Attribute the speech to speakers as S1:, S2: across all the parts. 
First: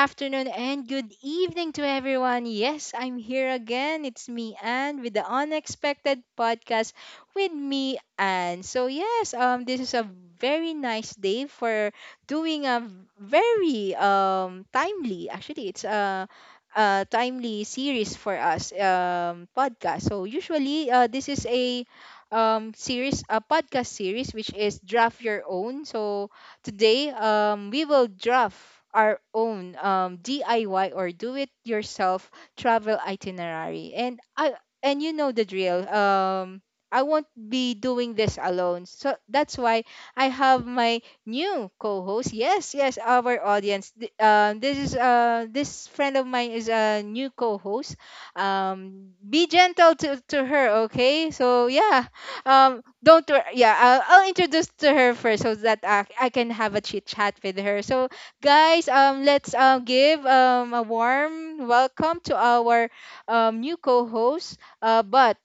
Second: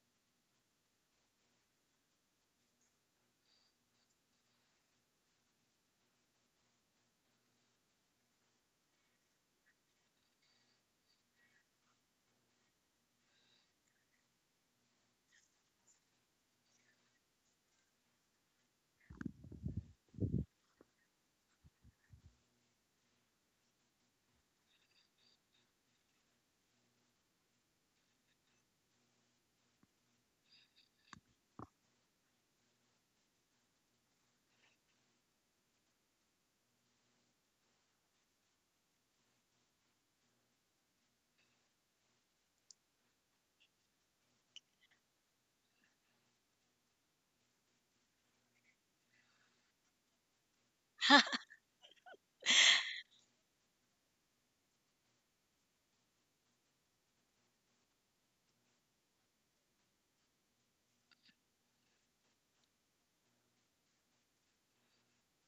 S1: afternoon, and good evening to everyone. Yes, I'm here again. It's me, Anne, with the Unexpected Podcast with me, Anne. So, yes, this is a very nice day for doing a very timely, actually, it's a timely series for us, podcast. So, usually, this is a series, a podcast series, which is Draft Your Own. So, today, we will draft our own DIY or do it yourself travel itinerary. And you know the drill. I won't be doing this alone. So that's why I have my new co-host. Yes, yes, our audience. This is this friend of mine is a new co-host. Be gentle to her, okay? So yeah, don't worry. Yeah, I'll introduce to her first so that I can have a chit chat with her. So, guys, let's give a warm welcome to our new co-host. Uh, but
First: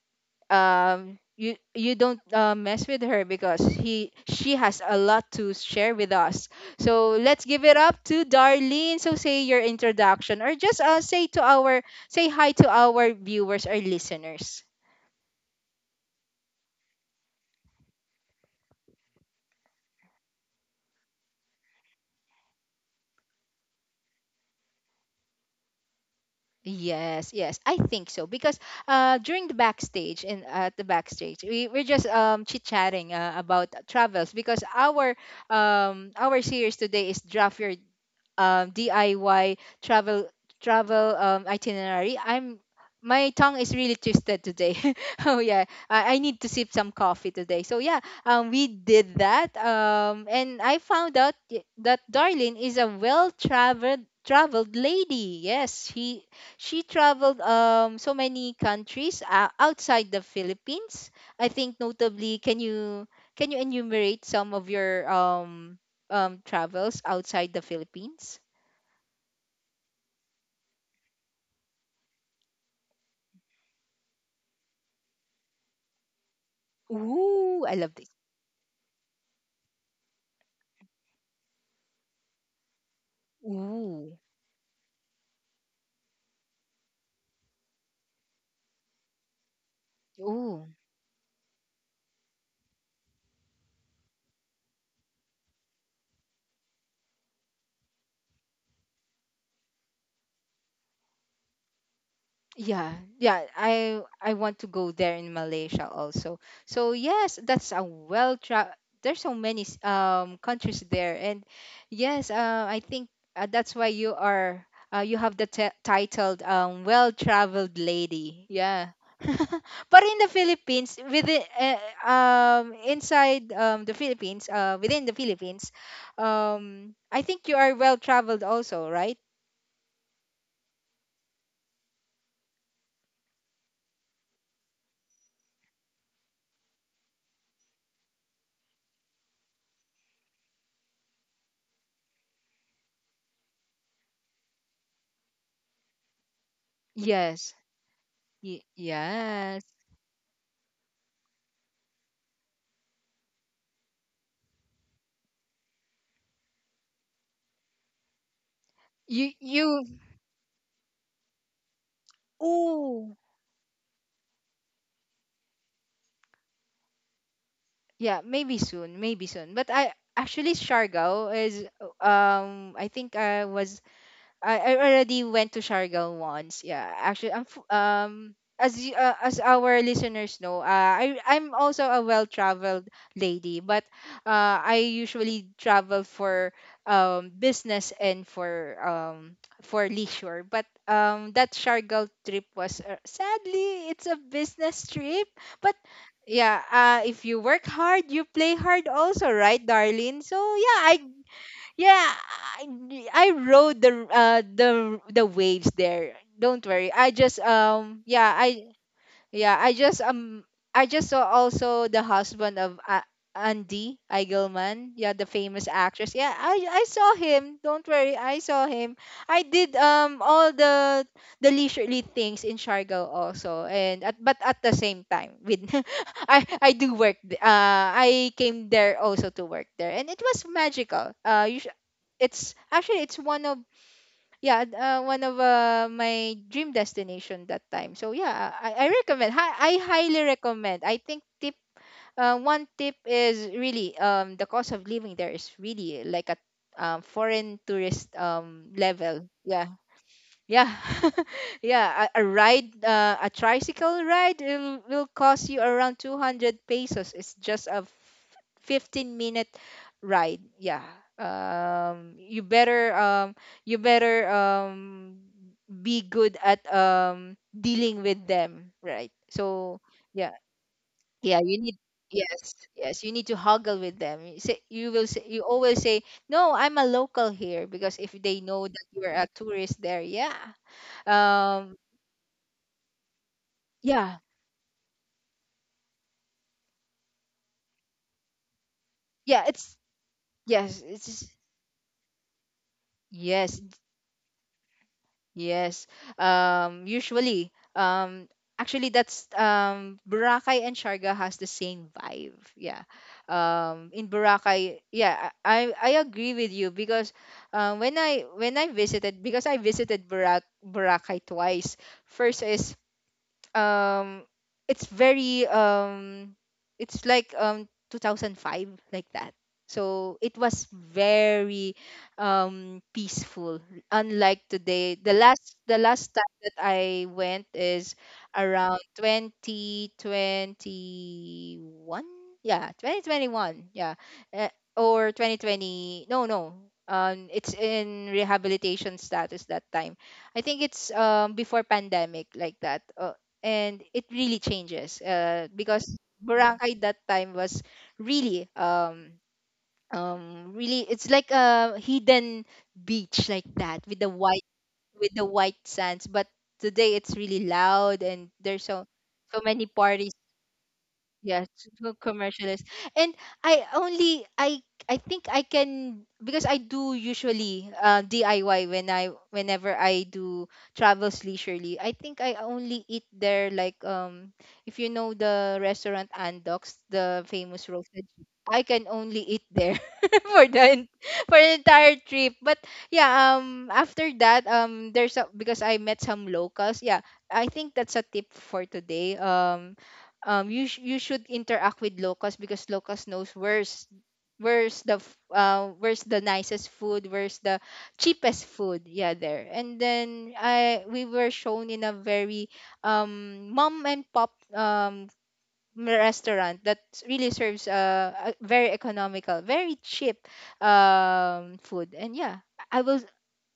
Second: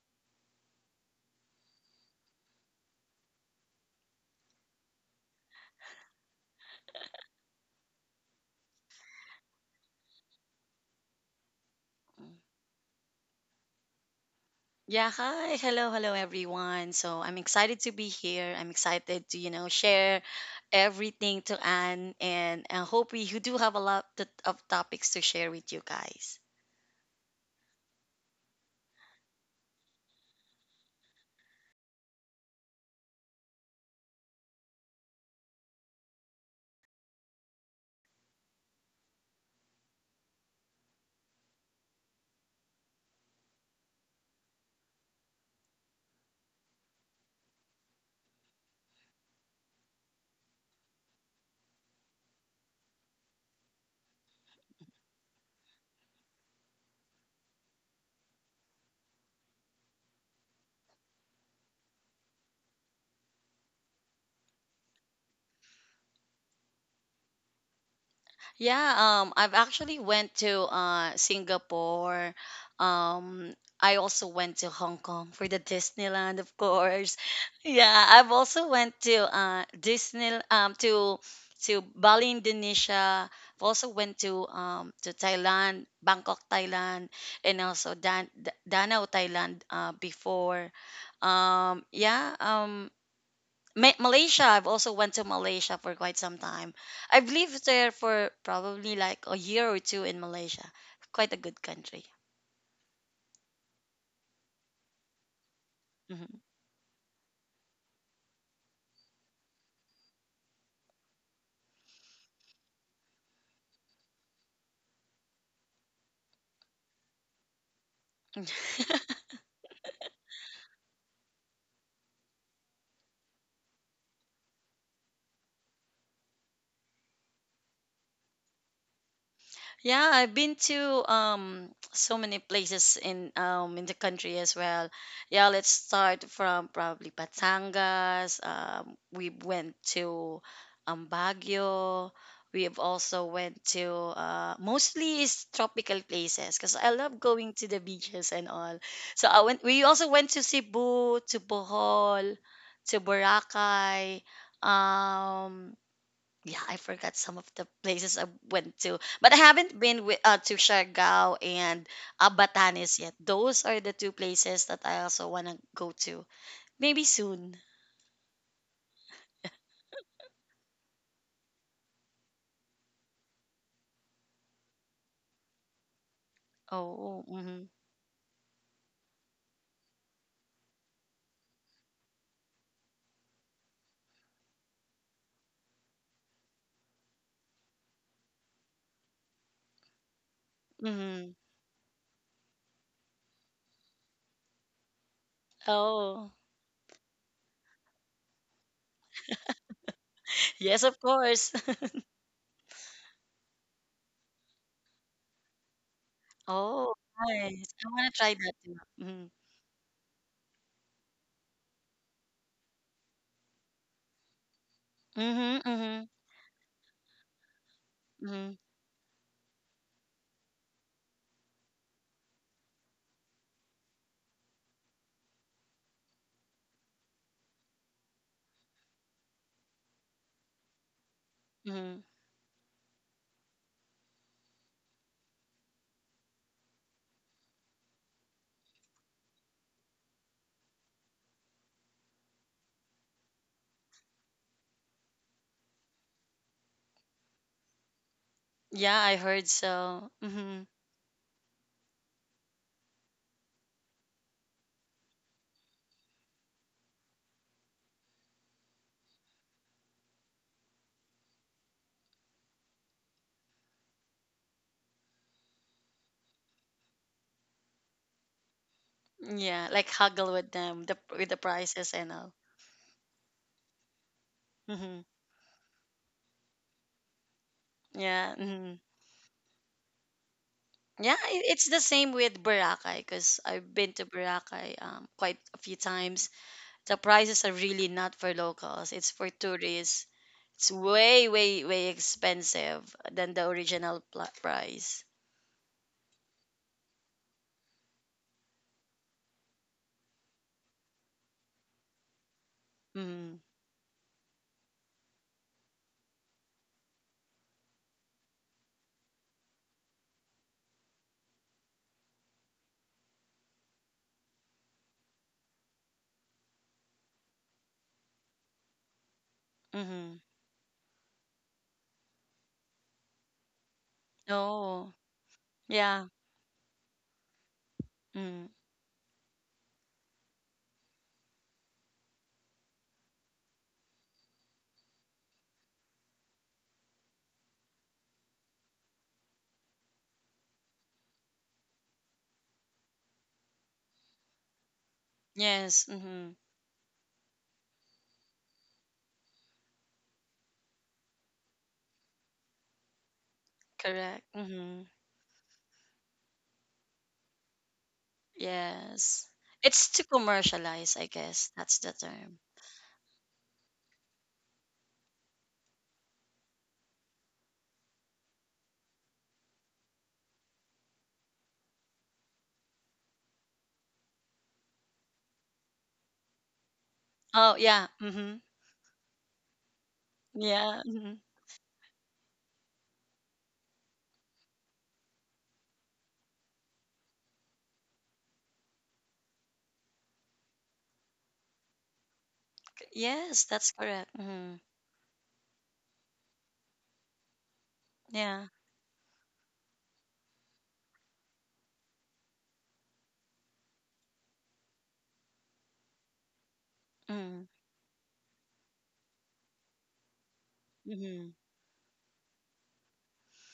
S1: um, you don't mess with her because he she has a lot to share with us. So let's give it up to Darlene. So say your introduction or just say to our say hi to our viewers or listeners.
S2: Yeah, hi. Hello, hello everyone. So I'm excited to be here. I'm excited to, share everything to Anne, and I hope we do have of topics to share with you guys.
S1: Yes, yes, I think so because during the backstage and at the backstage, we're just chit chatting about travels because our series today is draft your DIY travel itinerary. I'm my tongue is really twisted today. Oh yeah, I need to sip some coffee today. So yeah, we did that. And I found out that Darlene is a well-traveled traveled lady. Yes, she traveled so many countries outside the Philippines. I think notably, can you enumerate some of your travels outside the Philippines.
S2: Yeah, I've actually went to Singapore. Um, I also went to Hong Kong for the Disneyland, of course.
S1: Ooh, I
S2: Yeah,
S1: love this.
S2: I've also went to Disney to Bali, Indonesia. I've also
S1: Ooh,
S2: went to Thailand, Bangkok, Thailand, and also Danau, Thailand
S1: ooh.
S2: before. Um, yeah, um Malaysia. I've also went to Malaysia for quite some time. I've lived there for probably like a year or two in Malaysia. Quite a good country.
S1: Yeah, yeah, I want to go there in Malaysia
S2: Hmm
S1: also. So yes, that's a there's so many countries there and yes, I think that's why you are you have the titled well-traveled lady. Yeah. But in the Philippines within inside the Philippines within the Philippines I think you are well-traveled also, right?
S2: Yeah, I've been to so many places in in the country as well. Yeah, let's start from probably Batangas. We went to Baguio. We have also went to mostly is tropical places because I love going
S1: Yes.
S2: to the beaches and all. So I went.
S1: Yes.
S2: We also went to Cebu, to Bohol, to Boracay. Um, yeah, I forgot some of the places I went to,
S1: You
S2: but I haven't
S1: you
S2: been with, to Siargao and Batanes yet.
S1: oh
S2: Those are the two places that I also want to go to. Maybe soon.
S1: yeah, maybe soon, maybe soon. But I actually Siargao is I think I was I already went to Siargao once. Yeah,
S2: Oh,
S1: actually,
S2: mm-hmm.
S1: as you, as our listeners know, I'm also a well-traveled lady, but I usually travel for business and for leisure. But
S2: Mm-hmm.
S1: that Siargao trip was sadly it's a business trip, but
S2: Oh,
S1: yeah, if you work hard, you play hard also, right, darling? So yeah,
S2: yes, of course.
S1: yeah, I, I rode the the waves there. Don't worry.
S2: Oh,
S1: I just
S2: nice. I want to
S1: yeah,
S2: try that
S1: I
S2: too. Mm-hmm.
S1: yeah, I just I just saw also the husband of Andy Eigelman, yeah, the
S2: Mm-hmm.
S1: famous
S2: Mm-hmm.
S1: actress. Yeah, I saw him. Don't worry, I
S2: Mm-hmm.
S1: saw him. I did all the leisurely things in Siargao also, and at but at the same time with I do work. I came there also to work there, and it was magical.
S2: Mm-hmm.
S1: It's actually it's one of yeah, and, one of my dream destination that time. So yeah, I recommend. I highly recommend. I think tip one tip is really the cost of living there is really like a foreign tourist
S2: Yeah, I
S1: level.
S2: heard
S1: Yeah,
S2: so. Mm-hmm.
S1: yeah, yeah. A tricycle ride, will cost you around 200 pesos. It's just a 15 minute ride. Yeah. Um, you better um, you better be good at dealing with them, right?
S2: Yeah,
S1: So
S2: like haggle
S1: yeah,
S2: with them with the
S1: yeah. You need
S2: prices and all.
S1: yes, yes. You need to haggle with them. You say you
S2: Mm-hmm.
S1: will say you always say no. I'm a local here because if
S2: Yeah.
S1: they know
S2: Mm-hmm.
S1: that you're a tourist there, yeah
S2: Yeah, it's
S1: um
S2: the same with Boracay because I've been to
S1: yeah
S2: Boracay quite a few times. The prices are really not for locals, it's for
S1: yeah
S2: tourists. It's
S1: it's
S2: way, way, way expensive than the
S1: yes
S2: price.
S1: yes usually actually that's Boracay and Sharga has the same vibe yeah
S2: Mm,
S1: in Boracay yeah I agree with you because when I visited because I visited Boracay twice first is um it's very it's like 2005 like that
S2: mm-hmm.
S1: so it was very peaceful unlike
S2: Oh,
S1: today the last the
S2: yeah.
S1: last time that I went is
S2: Mm,
S1: around 2021 yeah 2021 yeah uh, or 2020 no no it's in rehabilitation status that time. I think it's before pandemic like that. And it really changes
S2: yes,
S1: because
S2: mm-hmm.
S1: Boracay that time was really really it's like a hidden beach like that
S2: Correct. Mm-hmm.
S1: with the white sands, but today it's really loud and there's so
S2: Yes.
S1: so many
S2: It's to
S1: parties.
S2: commercialize, I
S1: Yes,
S2: guess. That's
S1: to
S2: the term.
S1: commercialize. And I think I can because I do usually DIY when I whenever I do travels leisurely. I think I only eat there like if you know the restaurant Andox, the
S2: Oh,
S1: famous
S2: yeah.
S1: roasted chicken,
S2: Mm-hmm.
S1: I can only eat there for the
S2: Yeah.
S1: en-
S2: Mm-hmm.
S1: for the entire trip. But yeah, after that there's a because I met some locals. Yeah, I think that's a tip for today. You you should interact with locals because locals knows
S2: Yes, that's
S1: where's
S2: correct. Mm-hmm.
S1: where's the nicest food where's the cheapest
S2: Yeah.
S1: food yeah there, and then I we were shown in a very mom and pop restaurant that really
S2: Mm.
S1: serves a very economical very cheap
S2: Mm-hmm.
S1: food. And yeah, i I will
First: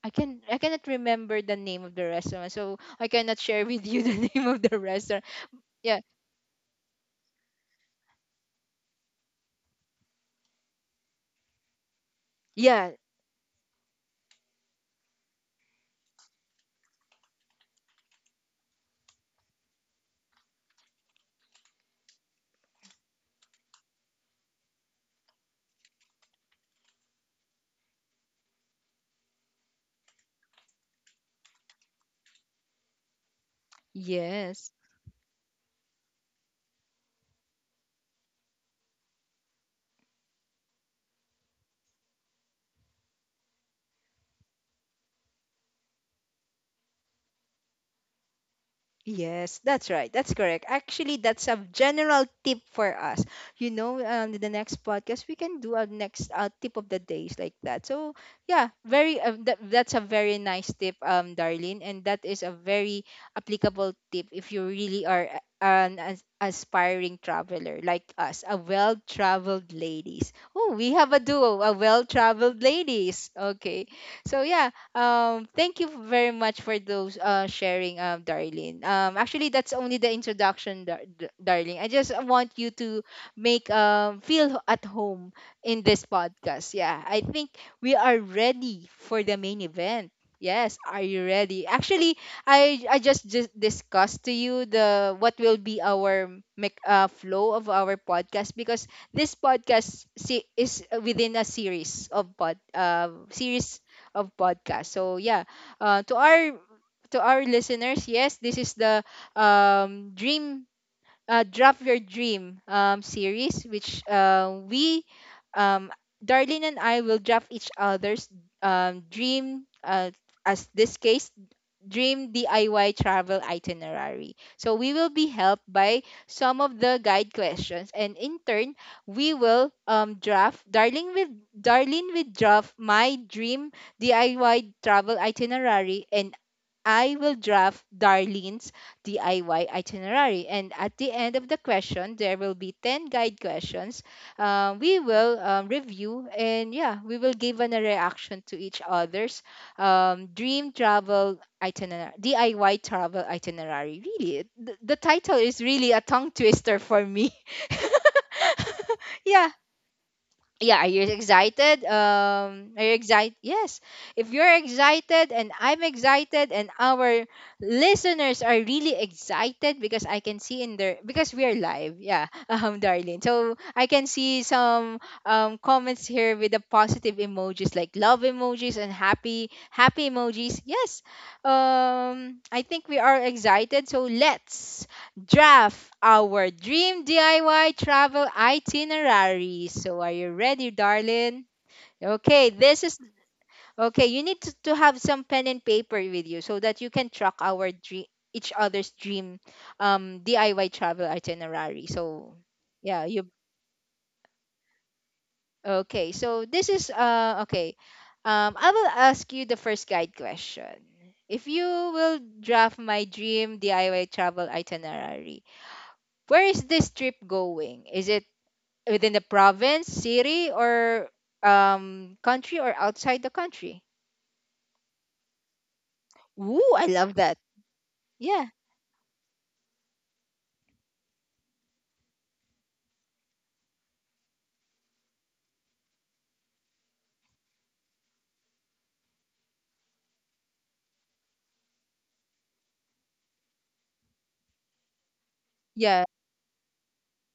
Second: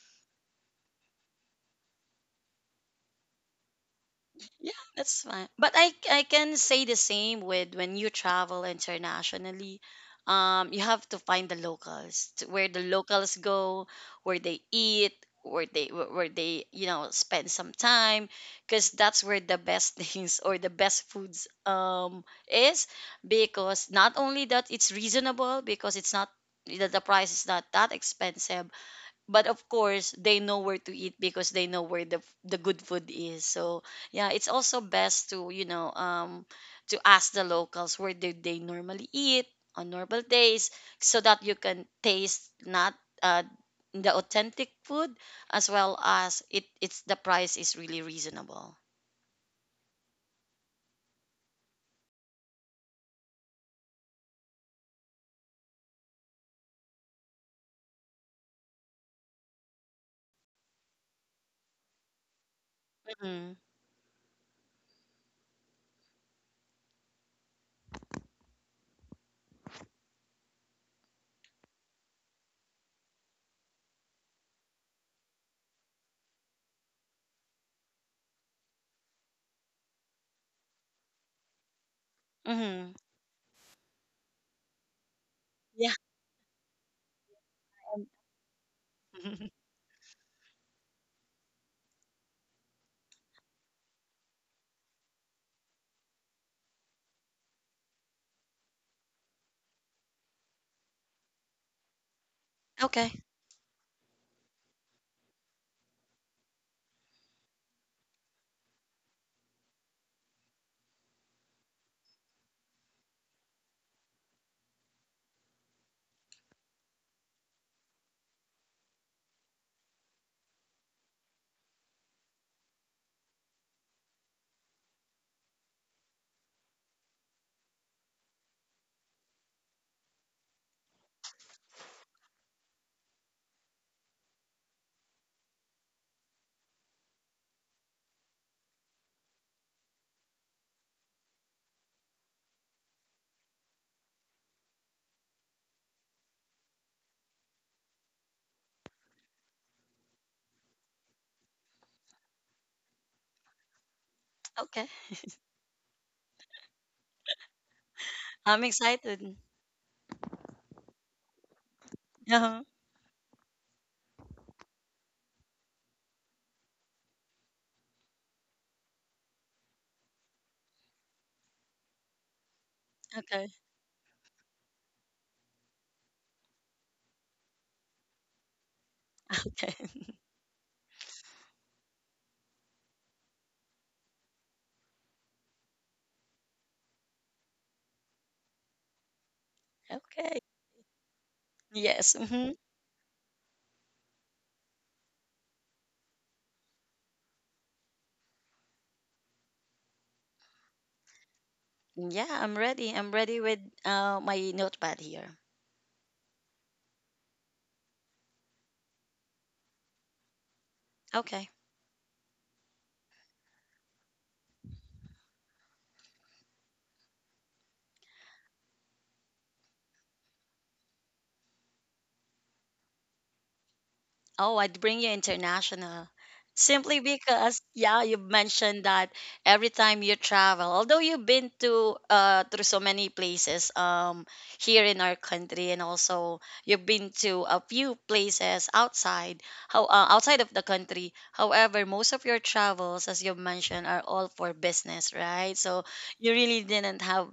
S1: I cannot remember the name of the restaurant, so I cannot share with you the name of
S2: Yeah,
S1: the restaurant.
S2: that's fine. But I
S1: Yeah,
S2: I can say the same with when you travel internationally. You have to find the locals, to where the
S1: yeah.
S2: locals go, where they eat, where they, you know, spend some time, because that's where the best things or the best foods is. Because not only that it's reasonable, because it's not the price is not that expensive, but of course they know where to eat because they know where the good food is, so yeah, it's
S1: Yes.
S2: also best to, you know, to ask the locals where do they normally eat on normal days, so that you can taste not uh the authentic food, as well as it's the price is really reasonable.
S1: Yes, that's right. That's correct. Actually, that's a general tip for us. You know, the next podcast we can do a next tip of the days like that. So yeah, very that's a very nice tip, Darlene, and that is a very
S2: Mm-hmm.
S1: applicable tip if you really are aspiring traveler like us, a well-traveled ladies. Oh, we have a duo, a well-traveled ladies. Okay, so yeah, thank you very much for those sharing, Darlene. Actually, that's only the introduction, Darling. I just want you
S2: Mm-hmm.
S1: to make feel at home in
S2: Yeah.
S1: this podcast. Yeah, I think we are ready for the main event. Yes, are you ready? Actually, I just discussed to you the what will be our flow of our podcast because this is within a series of pod
S2: Okay.
S1: series of podcast. So yeah, uh, to our to our listeners, yes, this is the dream drop your dream series, which we um, Darlene and I will draft each other's dream. As this case, Dream DIY travel itinerary. So we will be helped by some of the guide questions, and in turn, we will draft Darling with Darlene will draft my dream DIY travel itinerary, and I will draft Darlene's DIY itinerary. And at the end of the question, there will be 10 guide questions. We will review, and yeah, we will give a reaction to each other's dream travel itinerary, DIY travel itinerary. Really,
S2: Okay,
S1: the title is really a tongue twister for me.
S2: I'm excited.
S1: yeah, yeah, are you excited
S2: uh
S1: are you excited, yes? If you're excited and I'm excited, and our listeners are really excited because I can see in their because we are live, yeah darling,
S2: okay.
S1: so I can see some comments here with the positive emojis like love emojis and happy
S2: Okay.
S1: happy emojis, yes. I think we are excited, so let's draft our dream DIY travel itinerary. So are you
S2: Okay.
S1: ready, darling?
S2: Yes.
S1: Okay,
S2: Hmm.
S1: this is okay. You need to have some pen and paper with you so that you can track our dream, each other's dream DIY travel itinerary.
S2: Yeah,
S1: So
S2: I'm ready.
S1: yeah,
S2: I'm
S1: you
S2: ready with my notepad here.
S1: okay. So this is okay. I will ask you the first guide question. If
S2: Okay.
S1: you will draft my dream DIY travel itinerary, where is this trip going? Is it within the province, city, or country, or outside the country.
S2: Oh, I'd bring you international.
S1: Ooh, I
S2: Simply
S1: love that.
S2: because, yeah, you
S1: Yeah,
S2: mentioned that every time you travel, although you've been to through so many places here in our country, and also you've been to a few places outside, how outside of the country. However, most of your travels, as you've mentioned, are all for business, right? So
S1: yeah,
S2: you really didn't have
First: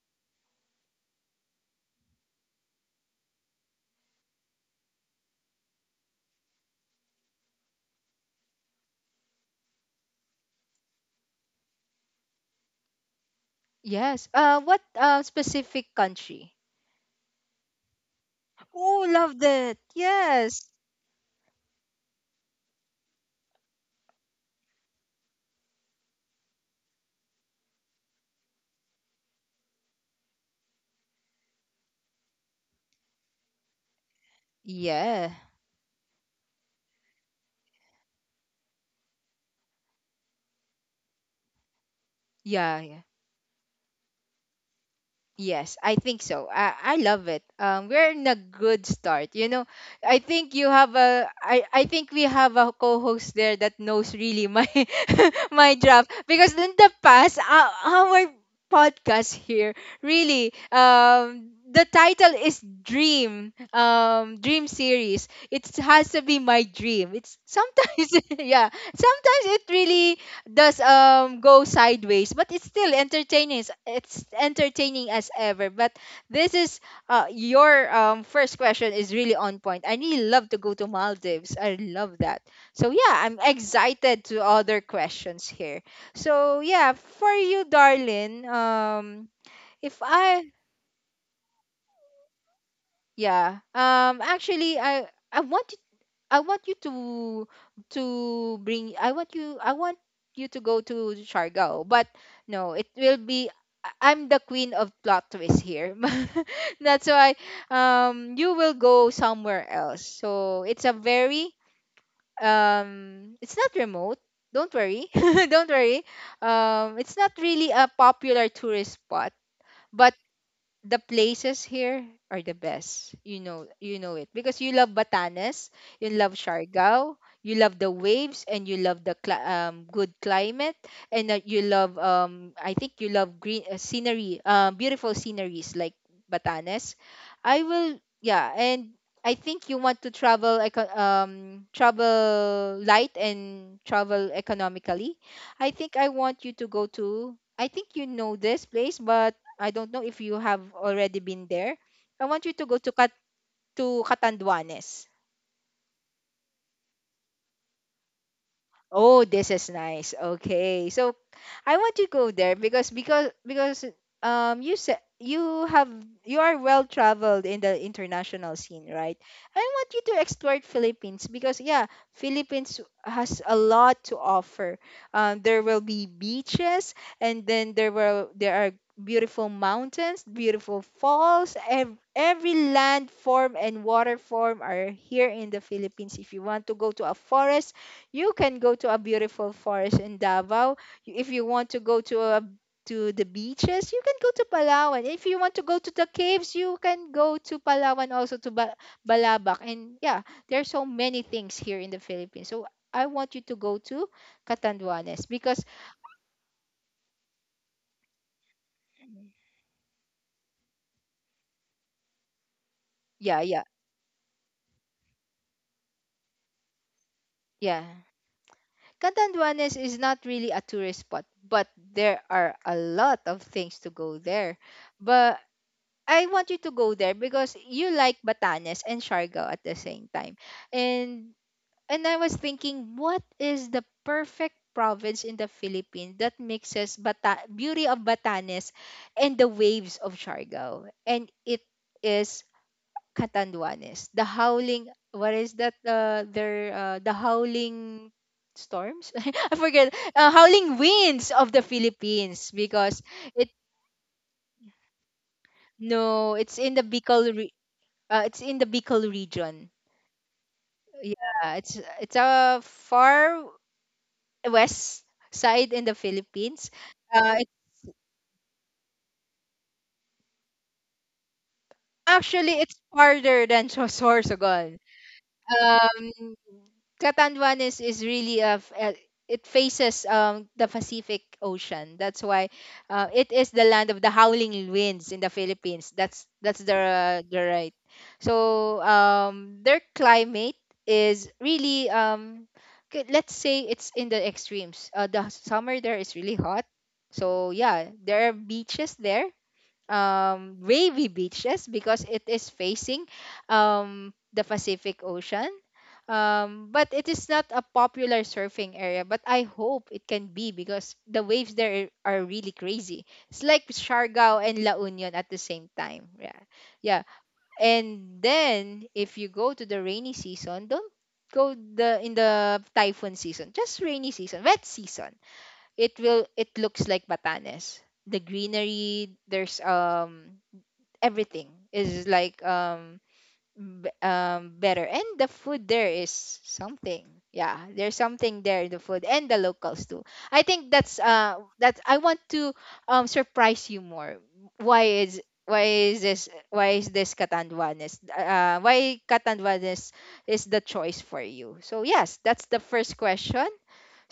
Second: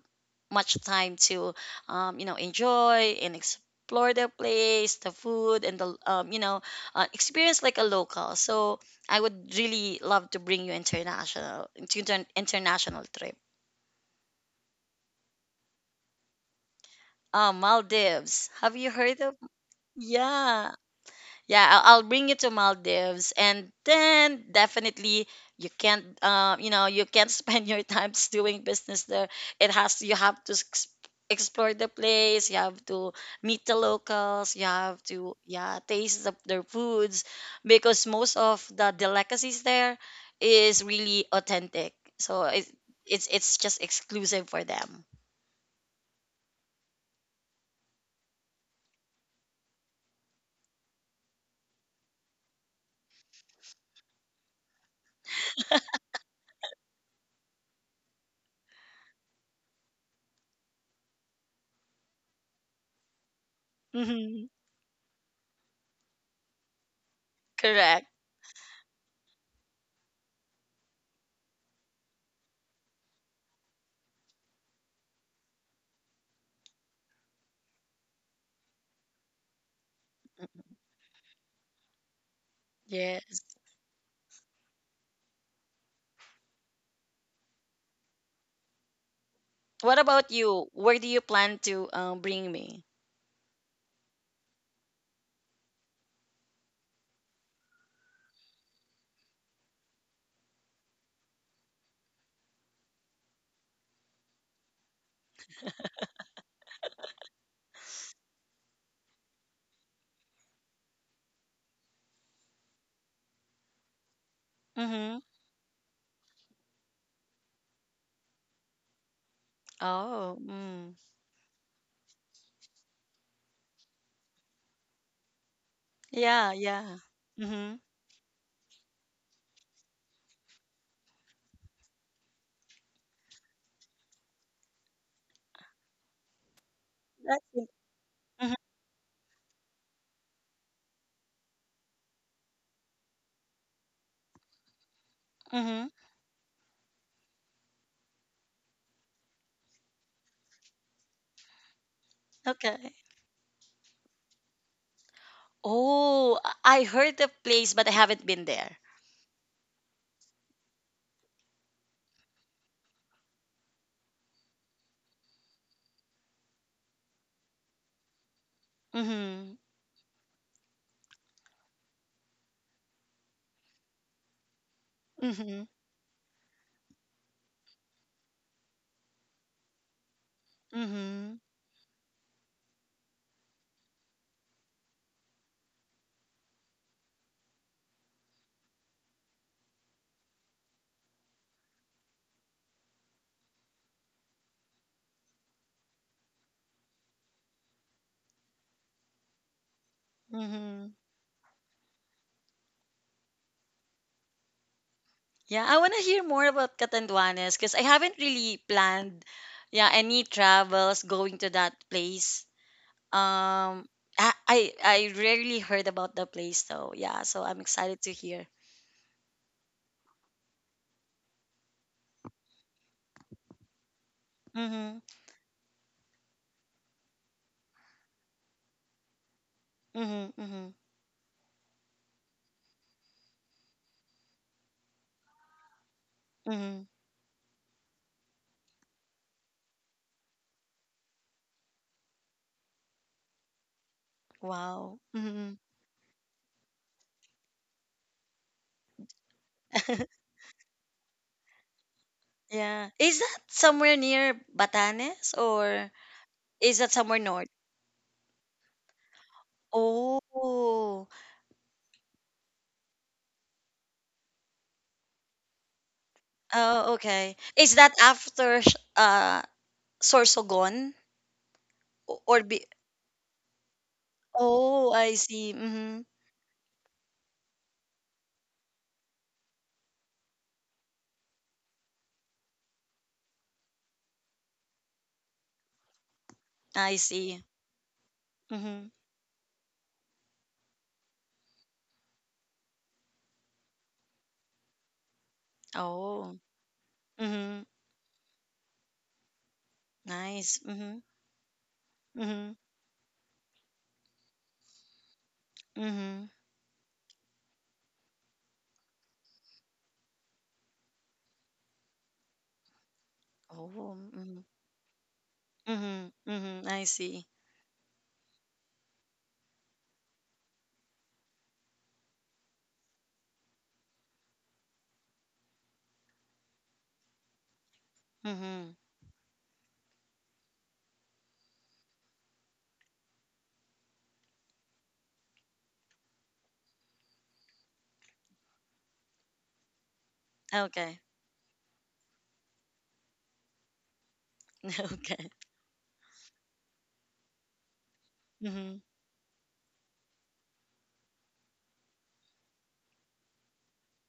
S2: much time to you know, enjoy and explore the place, the food, and the, experience like a local. So I would really love to bring you international to an international trip.
S1: yes. What specific country?
S2: Maldives. Have you
S1: Ooh,
S2: heard of?
S1: love that. Yes.
S2: Yeah, yeah, I'll bring you to Maldives, and then definitely you can't, you know, you can't spend your times doing business there. It has You have to explore the place, you have to meet the locals, you have
S1: Yeah,
S2: to, yeah, taste their foods, because most of the delicacies there is really authentic, so
S1: yeah, yeah.
S2: it's just exclusive for them.
S1: Yes, I think so. I love it. We're in a good start. I think you have a I think we have a co-host there that knows really my my draft because in the past our podcast here really the title is
S2: Mhm.
S1: dream series. It has to be my dream. It's
S2: Correct.
S1: sometimes yeah, sometimes it really does go sideways, but it's still entertaining. It's entertaining as ever. But this is your first question is really on point. I really love to go to Maldives, I love that. So yeah, I'm
S2: Yes.
S1: excited to other questions here. So yeah, for you, darlin,
S2: What
S1: if
S2: about
S1: I
S2: you? Where do you plan to bring me?
S1: yeah, actually I want I want you to bring I want you to go to Chargao, but no, it will be I'm the queen of plot twists here. That's why you will go somewhere else. So it's a very it's not remote, don't worry.
S2: Mm-hmm.
S1: Don't worry, it's not really a popular tourist spot, but
S2: Oh, mm.
S1: the places here are the best. You know it because you love Batanes, you love
S2: Yeah, yeah.
S1: Siargao, you
S2: Mm-hmm.
S1: love the waves, and you love the good climate, and you love I think you love green scenery, beautiful sceneries like Batanes.
S2: That's
S1: I
S2: it.
S1: will, yeah,
S2: Mm-hmm.
S1: and I think you want to travel travel light and travel economically. I
S2: Mm-hmm.
S1: think I want you to go to. I think you know this place, but I don't know if you have already been there. I want you to go to
S2: Okay.
S1: To Catanduanes.
S2: Oh, I heard the place, but I haven't been there.
S1: Oh, this is nice. Okay. So I want to go there because because you said you have you are well traveled in the international scene, right?
S2: Mm-hmm.
S1: I want you to explore Philippines because yeah, Philippines has a lot to offer.
S2: Mm-hmm.
S1: There will be beaches, and then there are beautiful mountains, beautiful
S2: Mm-hmm.
S1: falls, every land form and water form are here in the Philippines. If you want to go to a forest, you can go to a beautiful forest in Davao. If you want to go to a to the beaches, you can go to Palawan. If you want to go to the caves, you can go to Palawan also to Balabac. And yeah, there are so
S2: Mm-hmm.
S1: many things here in the Philippines. So I want you to go to Catanduanes
S2: Yeah,
S1: because
S2: I want to hear more about Catanduanes, because I haven't really planned, yeah, any travels going to that place.
S1: yeah, yeah,
S2: Um, I I, I rarely heard about the place though. Yeah, so I'm
S1: yeah.
S2: excited to hear.
S1: Catanduanes is not really a tourist spot, but there are a lot of things to go there.
S2: Mm-hmm.
S1: But I want you to go there because you like Batanes and Siargao at the same time.
S2: Mm-hmm. Mm-hmm.
S1: And and I was thinking, what is the perfect province in the Philippines that
S2: Mm-hmm.
S1: mixes beauty of Batanes and the waves of Siargao? And it is Catanduanes, the howling.
S2: Wow.
S1: What is
S2: Mm-hmm.
S1: that? Their the howling storms. I forget. Howling winds of the Philippines
S2: Yeah.
S1: because
S2: Is that
S1: it
S2: somewhere near Batanes, or
S1: no, it's in
S2: is
S1: the
S2: that somewhere
S1: Bicol.
S2: north?
S1: It's in the Bicol region.
S2: Oh.
S1: Yeah, it's a far west side in the Philippines.
S2: Oh,
S1: Uh,
S2: okay.
S1: it,
S2: Is that after Sorsogon? O- or
S1: actually,
S2: be
S1: it's farther than Sorsogon.
S2: Oh, I see. Mhm.
S1: Um, Catanduanes is really a it faces the Pacific Ocean. That's why it is the land of the howling winds in the Philippines. That's
S2: I
S1: the
S2: see.
S1: right. So
S2: Mhm.
S1: their climate is really let's say it's in the extremes. The summer there is really
S2: Oh.
S1: hot. So
S2: Mhm.
S1: yeah, there are beaches there,
S2: Nice. Mhm.
S1: wavy beaches because it is
S2: Mhm.
S1: facing the Pacific Ocean.
S2: Mhm.
S1: But it is not a popular surfing area, but I hope it can be because the waves there are really crazy. It's like
S2: Oh.
S1: Siargao
S2: Mhm.
S1: and La Union at the same time.
S2: Mhm.
S1: Yeah.
S2: Mhm. I
S1: Yeah.
S2: see.
S1: And then if you go to the rainy season, don't go the in the typhoon season, just rainy season, wet season. It will it looks like Batanes. The
S2: Mhm.
S1: greenery there's everything is like better, and the food there is something. Yeah, there's something there in the food and the locals too. I think
S2: Okay.
S1: that's I want to surprise you more. why is
S2: Okay.
S1: why is this why is this Catanduanes,
S2: Mhm.
S1: why Catanduanes is the choice for you? So yes, that's the first question.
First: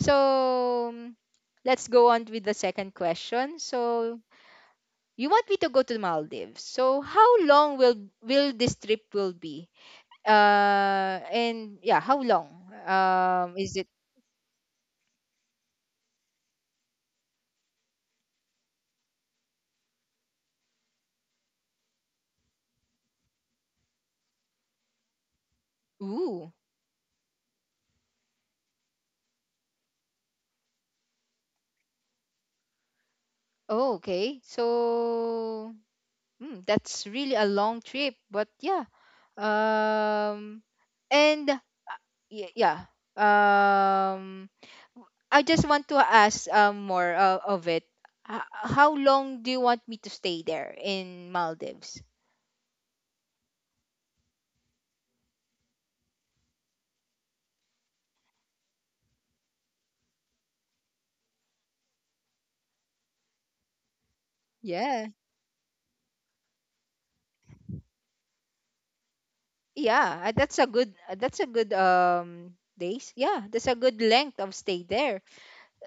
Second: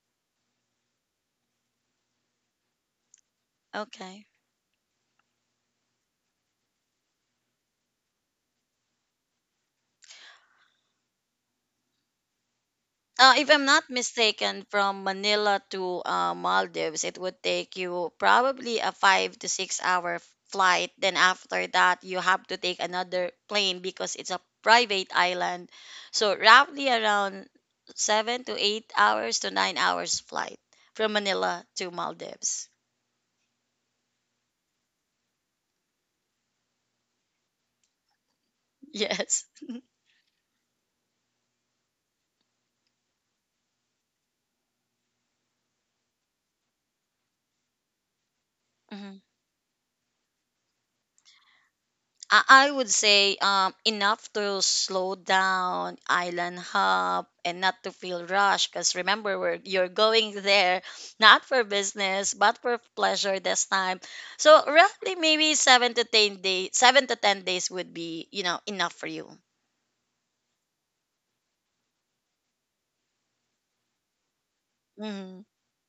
S1: So let's go on with the second question. So
S2: Okay.
S1: you want me to go to the Maldives. So how long will this trip will be? And yeah, how long?
S2: If I'm
S1: Is it?
S2: not mistaken, from Manila to Maldives, it would take you probably a 5 to 6 hour flight. Then after that, you have to take another plane because it's a private island. So
S1: Ooh,
S2: roughly around 7 to 8 hours to 9 hours flight from Manila to Maldives.
S1: oh, okay. So hmm, that's really a long trip, but yeah.
S2: Yes.
S1: Um, and yeah. Um, I just want to ask more of it. How long do you want me to stay there in Maldives?
S2: I would say enough to slow down, island hop, and not to feel rushed. Because remember, you're going there not for business, but for pleasure this time. So
S1: Yeah.
S2: roughly maybe 7 to 10 days, 7 to 10 days would be, you know, enough for you.
S1: Yeah, that's a good days. Yeah, that's a good length of stay there.
S2: Hmm.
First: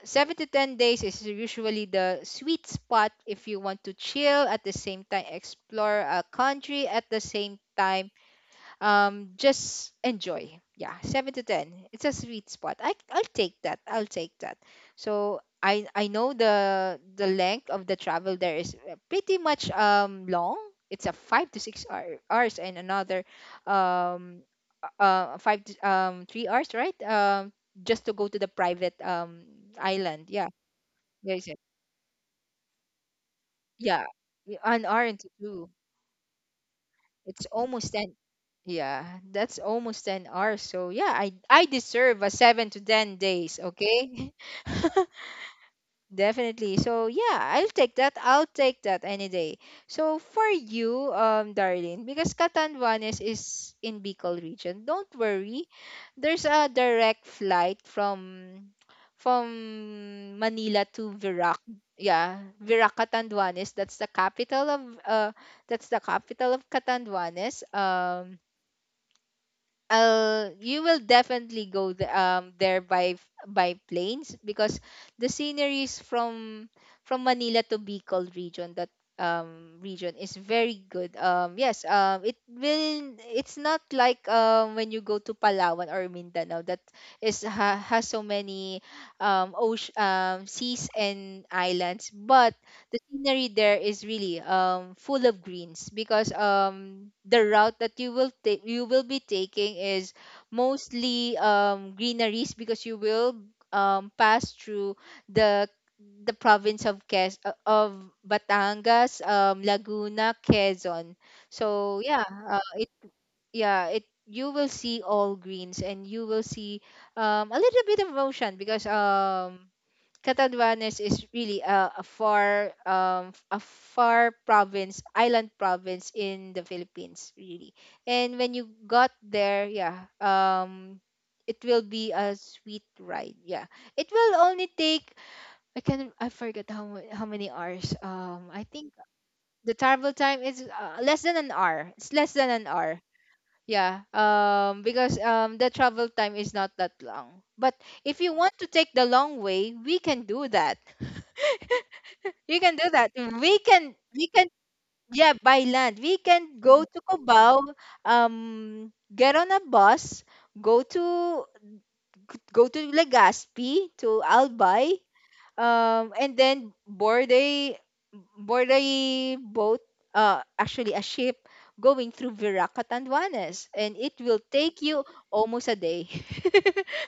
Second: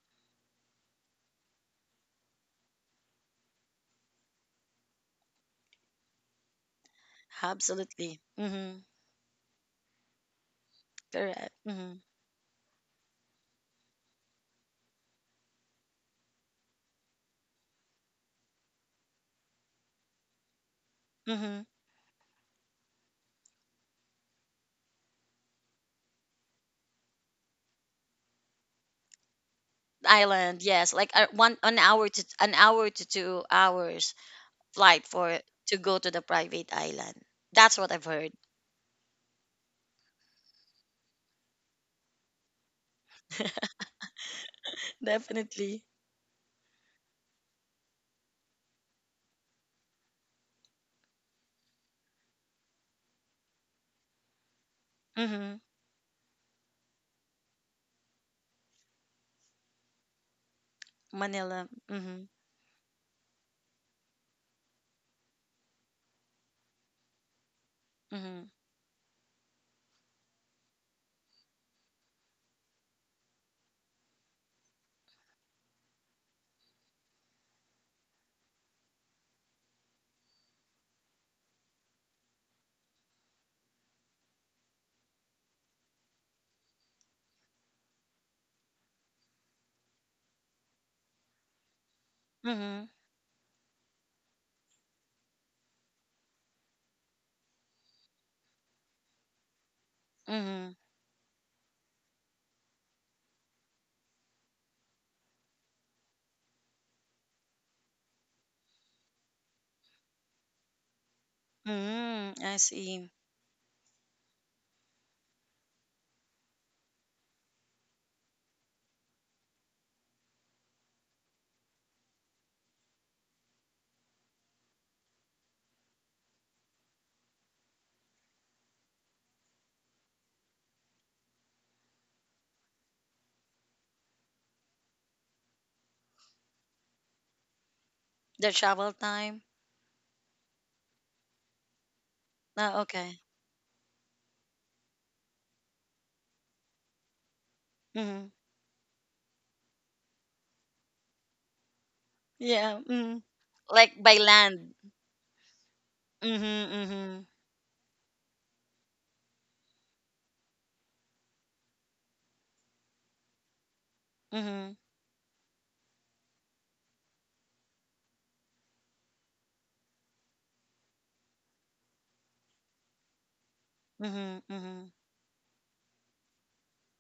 S1: 7 to 10 days is usually the sweet spot if you want to chill at the same time, explore a country at the same time,
S2: Absolutely. Hmm.
S1: just enjoy. Yeah, 7 to
S2: Correct.
S1: 10,
S2: Hmm.
S1: it's a sweet spot. I'll take that, I'll take that. So I know the length of the travel there is pretty much long. It's a 5 to
S2: Hmm.
S1: 6 hours, and another um 5 to, 3 hours, right? Um, just to go to the private island. Yeah,
S2: Island, yes, like,
S1: there's a,
S2: one an hour to two
S1: yeah,
S2: hours
S1: an hour
S2: flight
S1: into
S2: for
S1: two.
S2: to go to the private island.
S1: It's
S2: That's
S1: almost
S2: what I've
S1: 10.
S2: heard.
S1: Yeah, that's almost 10 hours. So yeah, I deserve a 7 to 10 days, okay?
S2: Definitely.
S1: Definitely. So yeah, I'll take that. I'll take that any day. So for you, Darlene, because Catanduanes is in Bicol region, don't
S2: Mm-hmm.
S1: worry. There's a direct flight from Manila to Virac.
S2: Manila. Mm-hmm.
S1: Yeah, Virac Catanduanes. That's the capital of uh, that's the capital of Catanduanes.
S2: Mm-hmm.
S1: You will definitely go there by by planes because the sceneries from Manila to Bicol region that region is very good. Um, yes, it will it's not like when you go to Palawan or Mindanao that has so many ocean seas and islands, but
S2: Mm-hmm.
S1: the scenery there is really full of greens because the route that you will be taking is
S2: Mm-hmm.
S1: mostly greeneries because you will pass through the the province of Quez of Batangas, Laguna, Quezon. So yeah,
S2: Mm-hmm. I
S1: it
S2: see.
S1: yeah, it you will see all greens, and you will see a little bit of ocean because Catanduanes is really a far province, island province in the Philippines, really. And when you got there, yeah, it will be a sweet ride. Yeah. It will only take I can I forget how how many hours. Um,
S2: The
S1: I think
S2: travel time.
S1: the travel time is less than an hour. It's less than an
S2: Oh,
S1: hour.
S2: okay.
S1: Yeah. Um, because the travel time is not that long. But if you
S2: Mm-hmm.
S1: want to take the long way, we can do that. You can
S2: Yeah.
S1: do that
S2: Mm.
S1: too. We can
S2: Like by
S1: we can
S2: land.
S1: yeah, by land. We
S2: Mm-hmm.
S1: can go to
S2: Mm-hmm.
S1: Cubao, get on a bus, go to go to Legazpi to
S2: Mm-hmm.
S1: Albay, and then board a boat, actually a ship going through Viracatanduanes, and it will
S2: Mm-hmm.
S1: take
S2: Mm-hmm.
S1: you almost a day.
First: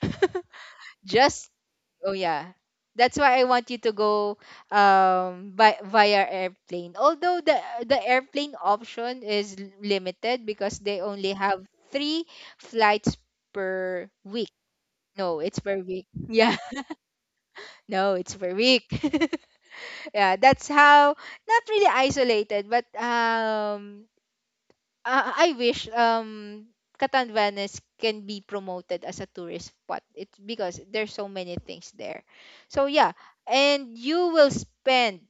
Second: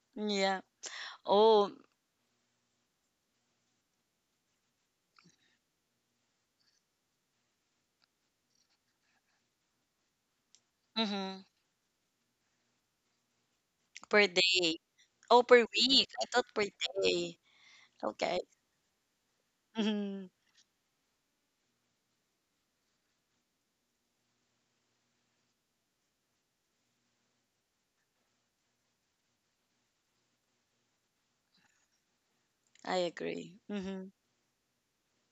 S2: Yeah.
S1: just
S2: Oh.
S1: Oh yeah. That's why I want you to go by via airplane. Although the airplane option is limited because they only
S2: Mm-hmm.
S1: have three flights per
S2: Per
S1: week.
S2: day.
S1: No,
S2: Oh,
S1: it's
S2: per
S1: per week.
S2: week. I thought
S1: Yeah.
S2: per day.
S1: No, it's
S2: Okay.
S1: per week.
S2: Mm-hmm.
S1: Yeah, that's how not really isolated, but I wish Catanduanes can be promoted as a tourist spot. It's because there's so many things there. So
S2: I
S1: yeah,
S2: agree.
S1: and
S2: Mm-hmm.
S1: you will spend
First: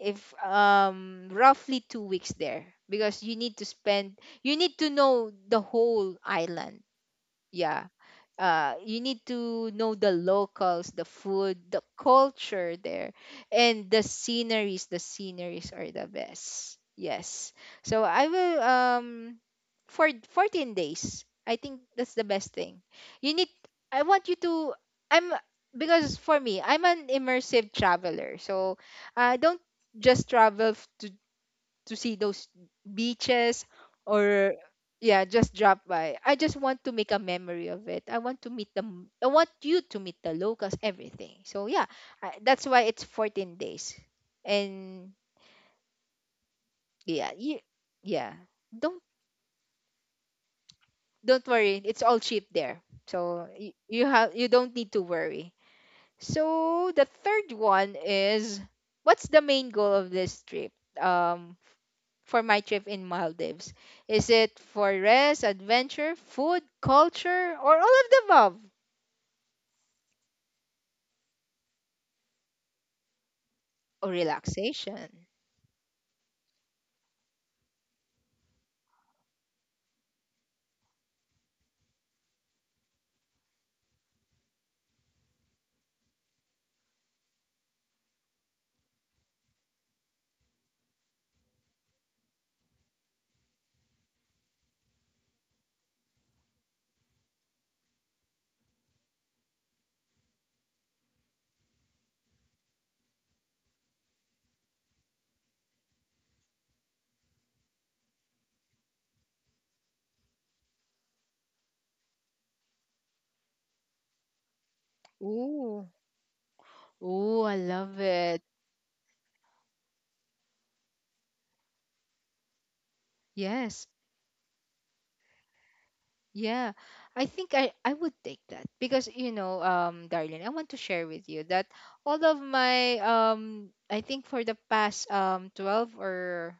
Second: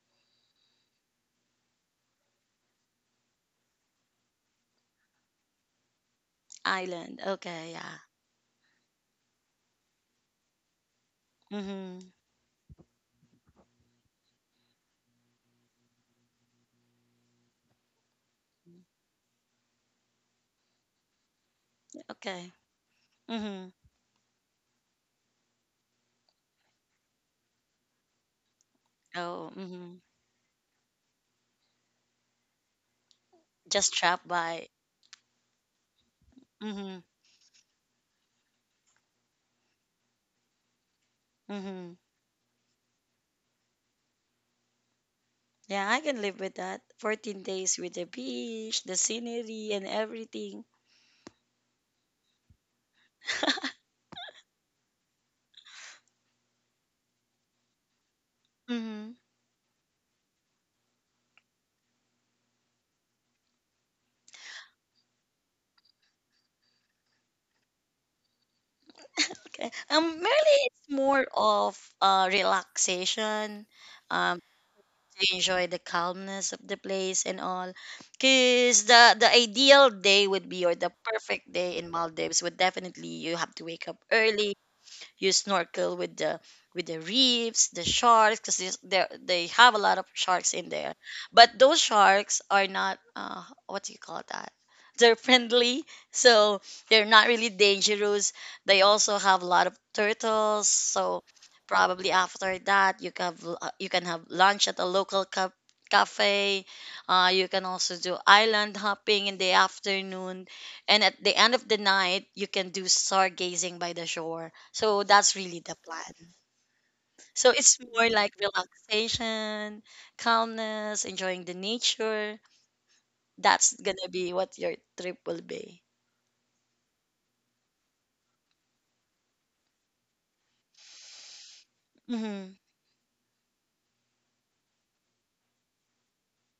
S1: if roughly 2 weeks there because you need to know the whole island.
S2: Island. Okay.
S1: Yeah,
S2: Yeah.
S1: you need to know the locals, the food, the
S2: Mm-hmm.
S1: culture there, and the sceneries. The sceneries are the best. Yes. So I will for 14 days. I think that's the
S2: Okay.
S1: best thing. You need
S2: Mm-hmm.
S1: I want you to I'm because for me, I'm an immersive traveler. So I
S2: Oh.
S1: don't
S2: Mm-hmm.
S1: just travel to see those beaches
S2: Just trapped
S1: or
S2: by.
S1: yeah, just drop by. I just want to
S2: Mm-hmm.
S1: make a memory of it. I want to meet them, I want you to meet the locals, everything. So yeah,
S2: Mm-hmm.
S1: that's why it's 14 days, and
S2: Yeah, I can live with that.
S1: yeah,
S2: 14 days with the
S1: yeah,
S2: beach, the
S1: don't
S2: scenery, and everything.
S1: don't worry, it's all cheap there. So you have you don't need to worry. So the third one is
S2: Mm-hmm.
S1: what's the main goal of this trip um for my trip in Maldives? Is it for rest, adventure, food, culture, or all of the above?
S2: Okay. Merely it's more of relaxation,
S1: Or
S2: um,
S1: relaxation?
S2: to enjoy the calmness of the place and all. Because the ideal day would be, or the perfect day in Maldives would definitely, you have to wake up early, you snorkel with the reefs, the sharks, because they have a lot of sharks in there. But those sharks are not, what do you call that? They're friendly, so they're not really dangerous. They also have a lot of turtles, so probably after that you can have lunch at a local cafe. You can also do island hopping in the afternoon, and at the end of the night you can do stargazing by the shore, so that's really the
S1: Ooh.
S2: plan.
S1: Ooh,
S2: So
S1: I
S2: it's
S1: love
S2: more like
S1: it.
S2: relaxation, calmness, enjoying the nature. That's
S1: Yes.
S2: gonna be what your trip will be.
S1: Yeah. I think I would take that because Darlene, I want to share with you that all of
S2: Mm-hmm.
S1: my I think for the past 12 or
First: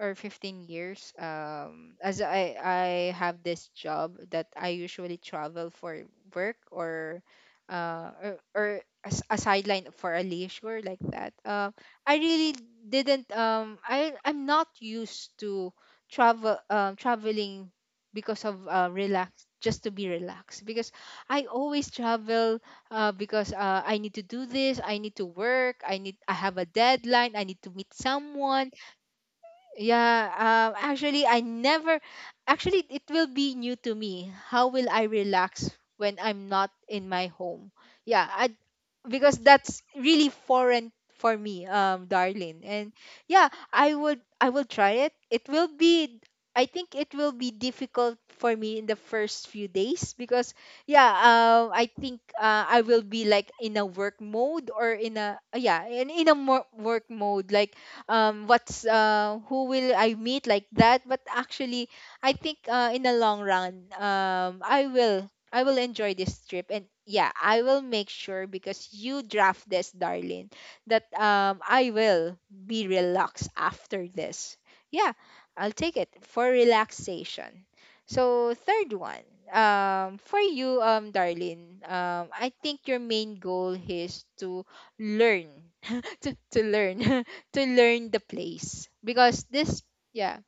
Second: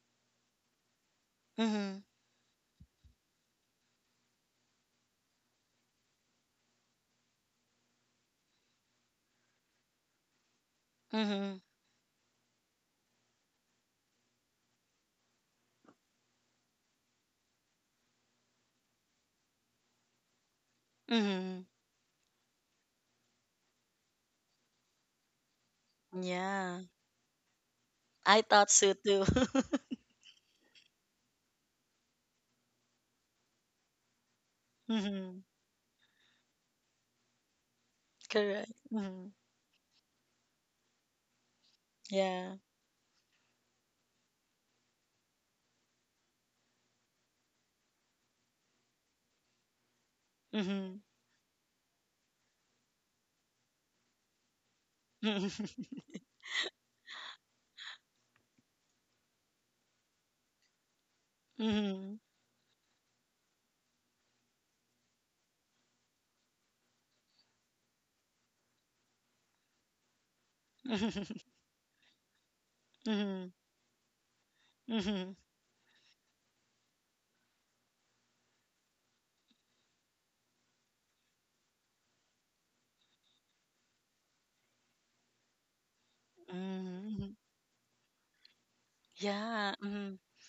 S1: 15 years,
S2: Mm-hmm.
S1: as I have this job that I usually travel for work, or uh or, or a, a sideline for a leisure like that
S2: Mm-hmm.
S1: uh, I really didn't I I'm not used to travel, traveling, because of relax, just to be relaxed, because I
S2: Mm-hmm.
S1: always travel, because I need to do this. I need to work. I need- I have a
S2: Yeah.
S1: deadline. I need to meet
S2: I thought
S1: someone.
S2: so too.
S1: Yeah, actually, I never. Actually, it will be new to me. How will I
S2: Mm-hmm.
S1: relax when I'm not in my home? Yeah,
S2: Correct. Mm-hmm.
S1: because that's really foreign for me,
S2: Yeah.
S1: darling. And yeah, I will try it. It will be- I think it will be difficult for me in the first few days, because
S2: Mm-hmm.
S1: yeah, I think I will be like in a work mode, or in a uh, yeah in, in a more work mode, like, what's who will I meet, like that. But actually
S2: Mm-hmm.
S1: I think, in the long run, I will- I will enjoy this trip. And yeah, I will make sure, because you draft this, darling, that
S2: Mm-hmm.
S1: I will be
S2: Mm-hmm.
S1: relaxed after this. Yeah,
S2: Mm-hmm.
S1: I'll take it for relaxation. So, third one, for you, darling, I think your main goal is to learn, to learn,
S2: Mm-hmm.
S1: to learn the place, because
S2: Yeah.
S1: this,
S2: Mm-hmm.
S1: yeah,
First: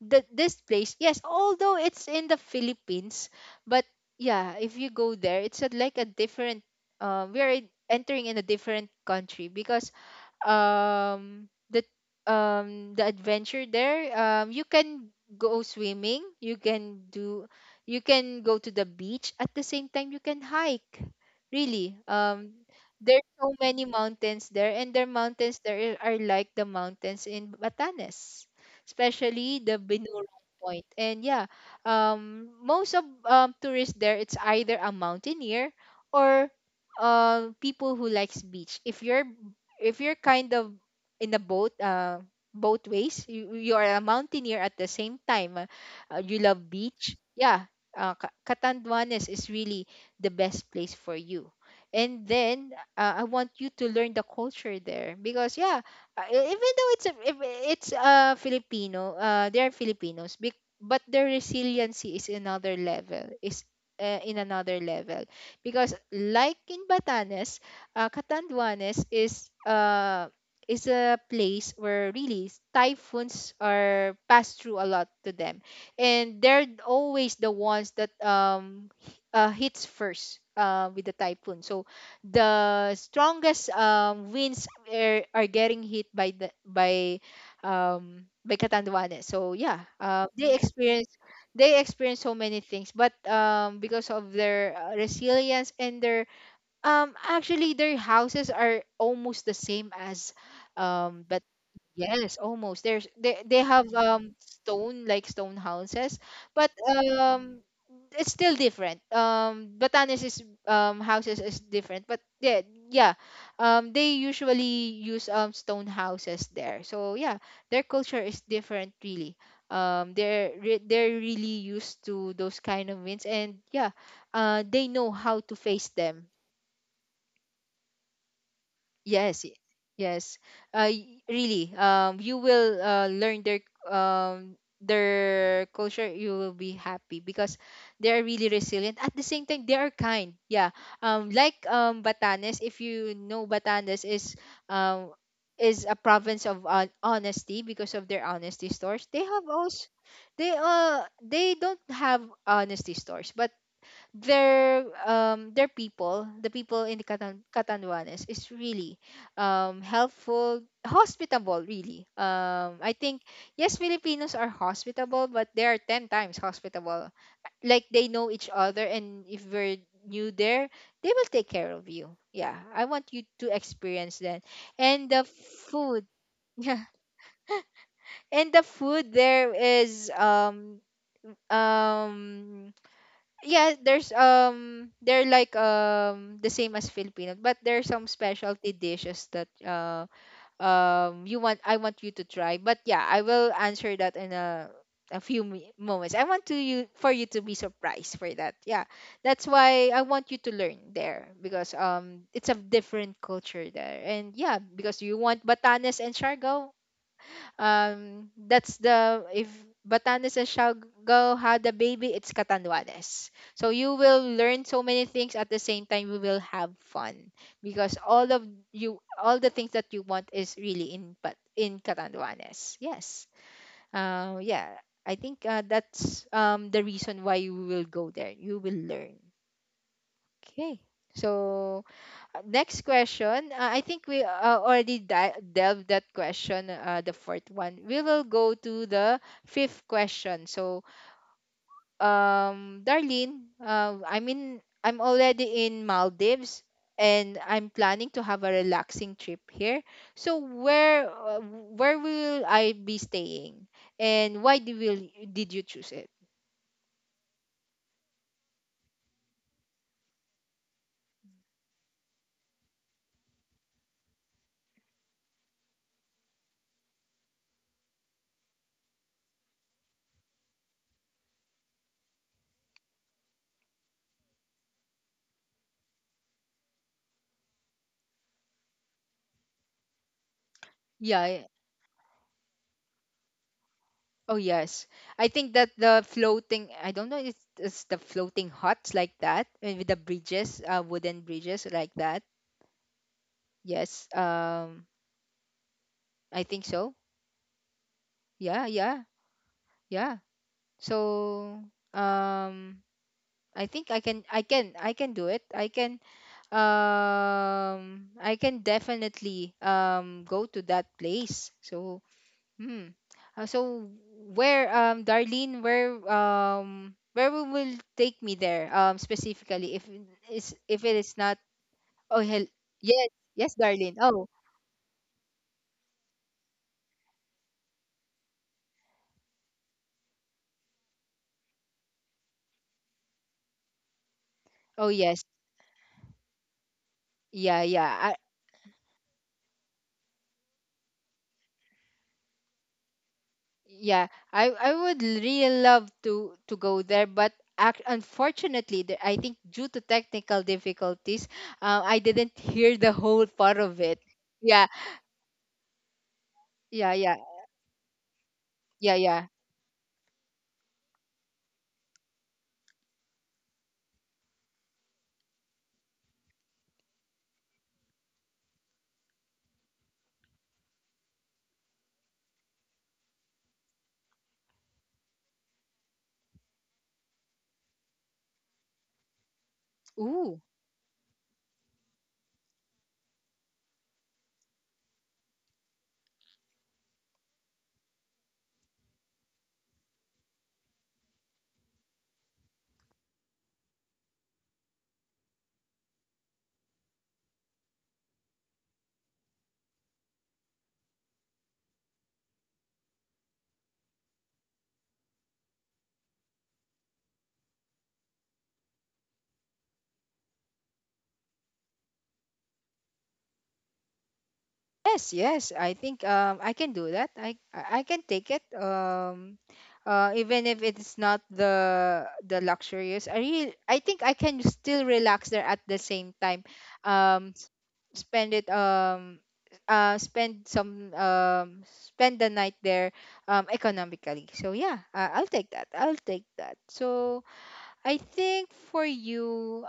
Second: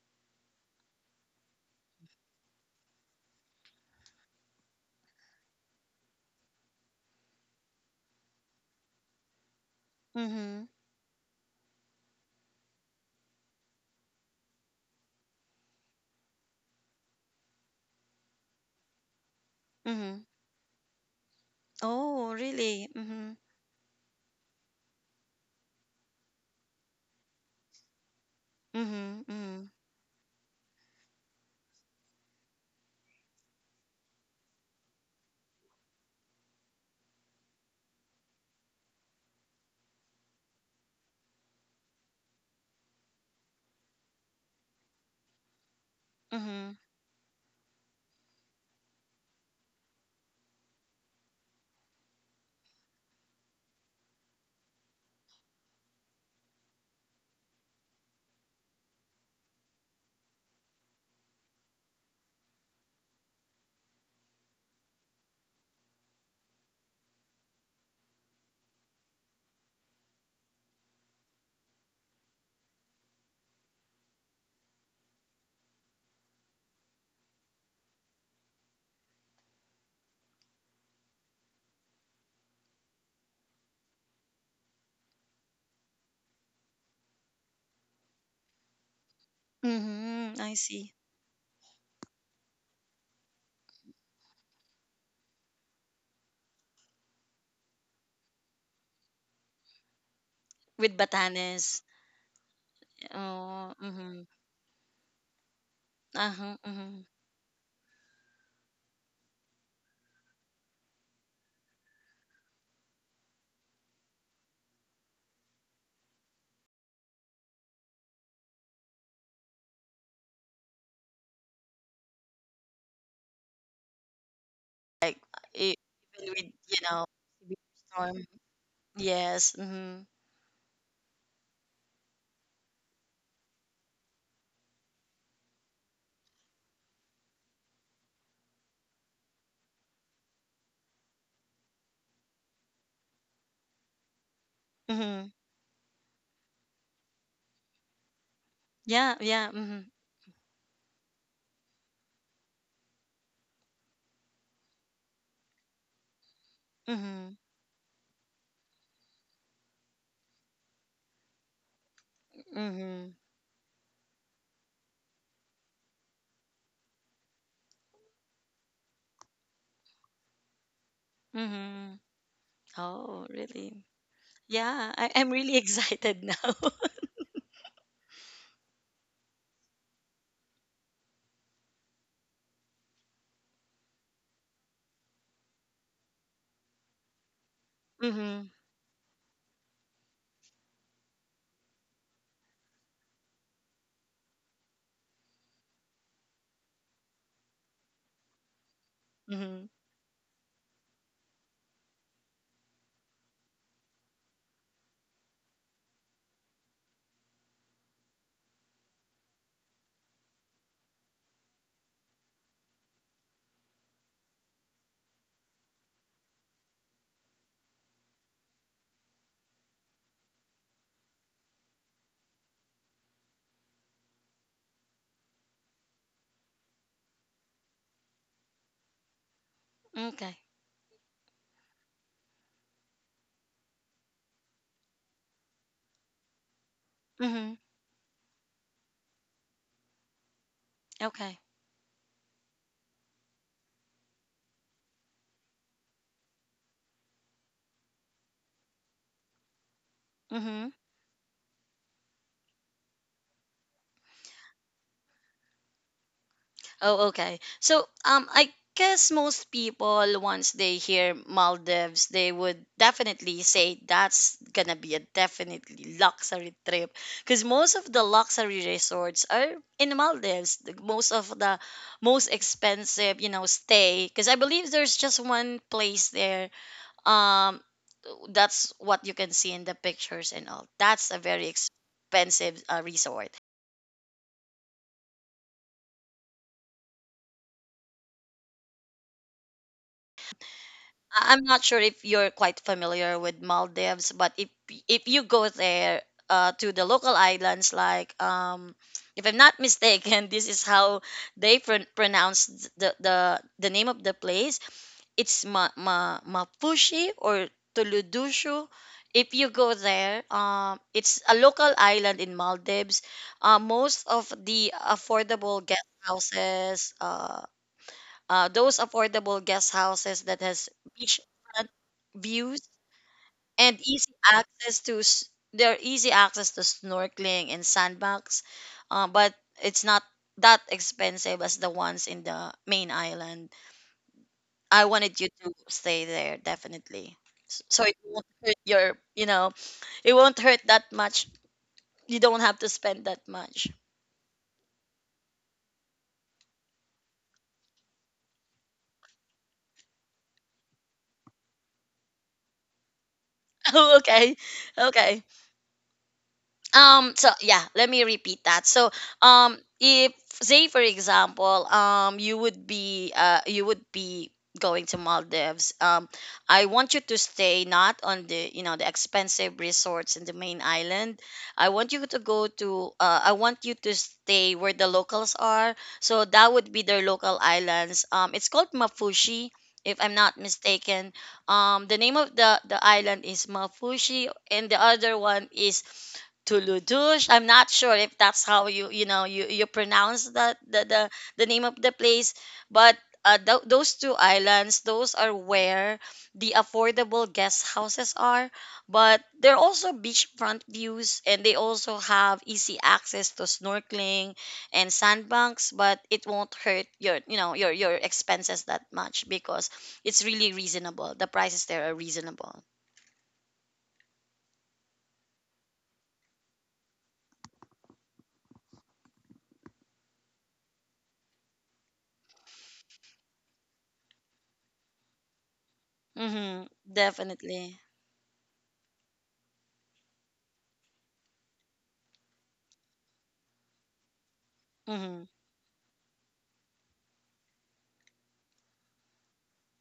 S1: the this place. Yes, although it's in the Philippines, but yeah, if you go there, it's a- like a different- we are entering in a different country, because
S2: Mm-hmm.
S1: um the the adventure there, you can go swimming, you can do- you can go to the beach. At the same time, you
S2: Mm-hmm.
S1: can hike. Really,
S2: Oh, really?
S1: there's
S2: Mm-hmm.
S1: so many mountains there, and their mountains there are like the mountains in Batanes,
S2: Mm-hmm.
S1: especially
S2: Mm-hmm.
S1: the Binurong Point. And yeah, most of tourists there, it's either a mountaineer, or people who likes beach. If you're- if you're kind of in a boat, both ways, you are a mountaineer. At the same time, you love
S2: Mm-hmm.
S1: beach. Yeah, Catanduanes is really the best place for you. And then, I want you to learn the culture there, because yeah, even though it's a- if it's Filipino- they're Filipinos, but their resiliency is another level- is in another level, because like in Batanes, Catanduanes is a place where really typhoons are passed through a lot to them, and they're always the ones that hits first, with the typhoon. So the strongest winds are, getting hit by the by Catanduanes. So yeah,
S2: Mhm,
S1: they
S2: I see.
S1: experience- they experience so many things, but because of their resilience and their, actually, their houses are almost the same as,
S2: With
S1: but
S2: Batanes.
S1: yes, almost. There's They
S2: Oh,
S1: have
S2: mhm.
S1: stone- like stone houses,
S2: Uh-huh,
S1: but
S2: mhm.
S1: it's still different. Batanes' houses is different, but yeah, yeah, they usually use stone houses there. So yeah, their culture is different, really. They're they're really used to those kind of winds, and yeah, they know
S2: Like,
S1: how to
S2: e-
S1: face them.
S2: even with, you know, severe storm.
S1: Yes,
S2: Yes.
S1: y-
S2: Mhm.
S1: yes. Really. You will, learn um their culture. You will be happy because they are really resilient. At the same time, they are kind. Yeah. Like, Batanes. If you know, Batanes um
S2: Mhm.
S1: is a province of honesty, because of their honesty stores.
S2: Yeah,
S1: They have
S2: yeah.
S1: also-
S2: Mhm.
S1: they don't have honesty stores, but their people, the people in the
S2: Mhm.
S1: Catanduanes is really helpful, hospitable, really. I
S2: Mhm.
S1: think, yes, Filipinos are hospitable, but they are 10 times hospitable. Like, they know each other, and if we're new there, they will take care of
S2: Mhm.
S1: you. Yeah, I want you
S2: Oh,
S1: to
S2: really?
S1: experience that.
S2: Yeah,
S1: And
S2: I
S1: the
S2: I'm really
S1: food,
S2: excited now.
S1: yeah. And the food there is um yeah, there's they're like the same as Filipino, but there's some
S2: Mhm.
S1: specialty dishes that you want- I want you to try, but yeah, I will answer that in a few moments. I want to you- for you to be surprised for that, yeah. That's
S2: Mhm.
S1: why I want you to learn there, because it's a different culture there. And yeah, because you want Batanes and Siargao, that's the- if Batanes shall go had the baby, it's Catanduanes. So you will learn so many things, at the same time you will have fun, because all of- you- all the things that you want is really in- but in Catanduanes. Yes, yeah, I think that's the reason why you will go there. You will learn.
S2: Okay.
S1: Okay, so next question. I think we already delved that question, the fourth
S2: Mhm.
S1: one. We will go to the fifth question. So,
S2: Okay.
S1: Darlene, I mean, I'm already in Maldives, and I'm planning to have a relaxing trip here. So,
S2: Mhm.
S1: where will I be staying, and why did will did you choose it?
S2: Oh, okay. So, I guess most people, once they hear Maldives, they would definitely say that's gonna be a definitely luxury trip, because most of the luxury resorts are in Maldives. Most of the most expensive, you know, stay, because I believe there's just one place there. Um, that's what you can see in the pictures and all. That's a
S1: Yeah, yeah.
S2: very expensive resort.
S1: Oh yes, I think that the floating- I don't know if it's the floating huts, like that, with the bridges, wooden
S2: I'm not
S1: bridges
S2: sure
S1: like
S2: if
S1: that.
S2: you're quite familiar with
S1: Yes,
S2: Maldives, but if you go there,
S1: I think
S2: to the
S1: so.
S2: local islands, like,
S1: Yeah, yeah,
S2: if I'm not
S1: yeah.
S2: mistaken, this is how they
S1: So,
S2: pronounce
S1: um, I
S2: the name
S1: think I
S2: of the
S1: can,
S2: place.
S1: I can do it.
S2: It's Ma Ma Mapushi or
S1: I can
S2: Tuludushu. If you
S1: definitely
S2: go there,
S1: go to that
S2: it's a
S1: place.
S2: local
S1: So,
S2: island in
S1: hmm.
S2: Maldives.
S1: So,
S2: Most of
S1: where,
S2: the affordable
S1: Darlene,
S2: guest
S1: where,
S2: houses,
S1: where we will take me there,
S2: those affordable guest
S1: specifically, if it
S2: houses that
S1: is-
S2: has
S1: if it is not-
S2: beachfront
S1: oh, hell
S2: views
S1: yes. Yes,
S2: and
S1: Darlene.
S2: easy
S1: Oh,
S2: access their easy access to snorkeling and sandbox, but it's not that expensive as the ones in the main island. I
S1: oh
S2: wanted you
S1: yes.
S2: to stay there definitely,
S1: yeah
S2: so it
S1: yeah I
S2: won't hurt your, you know, it won't hurt that much. You don't have to spend that much.
S1: yeah I would really love to go there, but unfortunately, the- I think due to technical difficulties, I didn't hear the whole part of it.
S2: Okay,
S1: Yeah,
S2: okay.
S1: yeah
S2: Um,
S1: yeah
S2: so yeah, let me repeat that. So
S1: yeah.
S2: if, say for example, you would be, you would be going to Maldives, I want you to stay not on the, you know, the expensive resorts in the main island. I want you to go to, I want you to stay where the locals are, so that would be their local islands. Um, it's called Mafushi, if I'm not
S1: Ooh.
S2: mistaken. Um, the name of the island is Mafushi, and the other one is Tuludush. I'm not sure if that's how you pronounce the name of the place, but those two islands, those are where the affordable guest houses are, but they're also beachfront views and they also have easy access to snorkeling and sandbanks, but it won't hurt your you know your expenses that much because it's really reasonable. The prices there are reasonable.
S1: Yes, yes. I think, I can do that. I can take it. Even if it's not the luxurious, I really- I think I can still relax there, at the same time.
S2: Mm-hmm,
S1: Um, s-
S2: definitely.
S1: Spend it. Spend some. Spend the night there, economically. So yeah,
S2: Mm-hmm.
S1: I'll take that. I'll take that. So, I think for you,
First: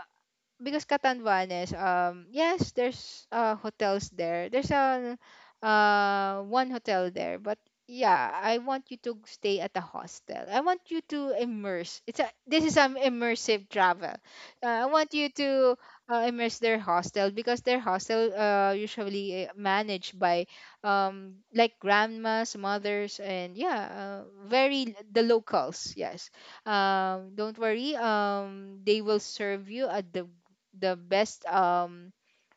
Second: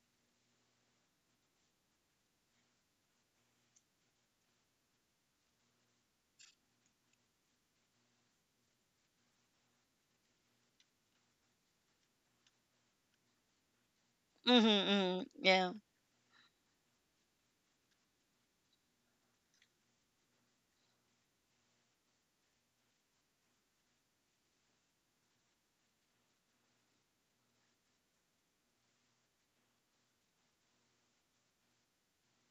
S1: because Catanduanes, yes, there's hotels there. There's a one hotel there, but yeah, I want you to stay at a hostel. I want you to immerse. It's a- this is an immersive travel.
S2: Mhm,
S1: I want you
S2: mhm.
S1: to
S2: Yeah.
S1: immerse their hostel, because their hostel usually managed by like grandmas, mothers, and yeah, very- the locals. Yes, don't worry. They will serve you at the best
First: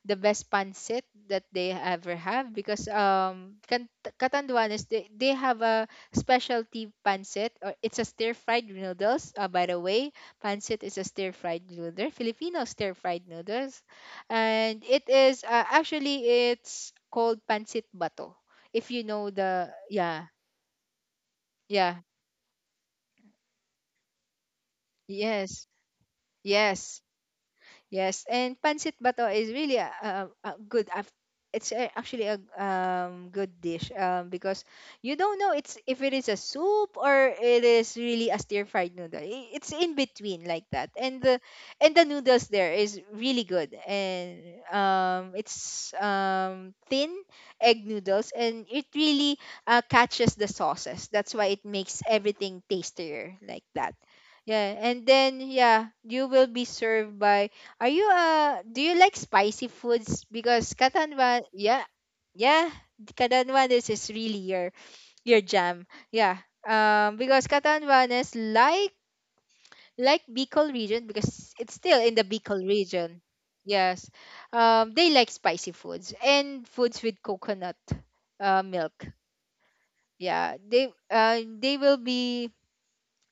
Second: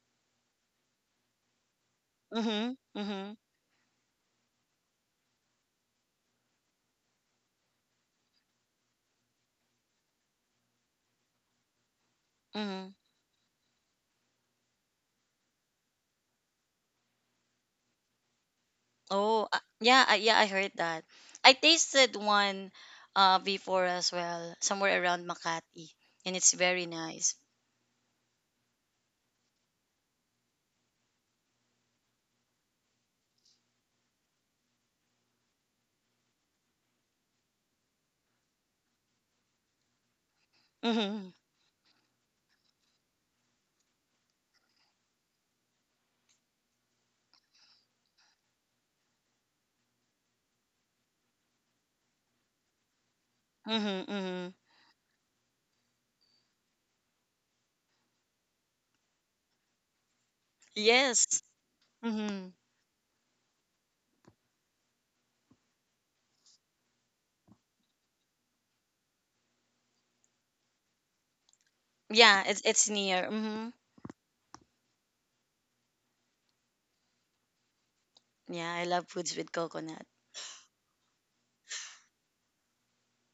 S1: the best pancit that they ever have,
S2: Mhm,
S1: because
S2: mhm,
S1: Catanduanes, they, have a specialty pancit, or it's a stir fried noodles, by the way, pancit is a stir fried noodle, Filipino stir
S2: mhm.
S1: fried noodles, and it is, actually, it's called pancit bato, if you know
S2: Oh,
S1: the-
S2: yeah,
S1: yeah,
S2: yeah, I heard that. I
S1: yeah,
S2: tasted one before as well, somewhere around
S1: yes,
S2: Makati, and it's very
S1: yes.
S2: nice.
S1: Yes, and pancit bato is really a, a good- it's actually a, good dish, because you don't know it's if it is a soup or it is really a stir fried noodle. It's in between, like that, and
S2: Mhm,
S1: the- and the noodles there is really good, and it's, thin egg noodles, and it really, catches the sauces. That's why it makes everything tastier, like that.
S2: mhm, mhm.
S1: Yeah, and then yeah, you will be served by- are you, do you like spicy foods? Because
S2: Yes.
S1: Katanwan, yeah.
S2: Mhm.
S1: Yeah, Katanwan is, really your jam. Yeah. Because Katanwan is like- like Bicol region, because it's still in the
S2: Yeah, it's
S1: Bicol
S2: it's
S1: region.
S2: near. Mhm.
S1: Yes. They like spicy foods, and foods with coconut
S2: Yeah, I
S1: milk.
S2: love foods with coconut.
S1: Yeah. They will be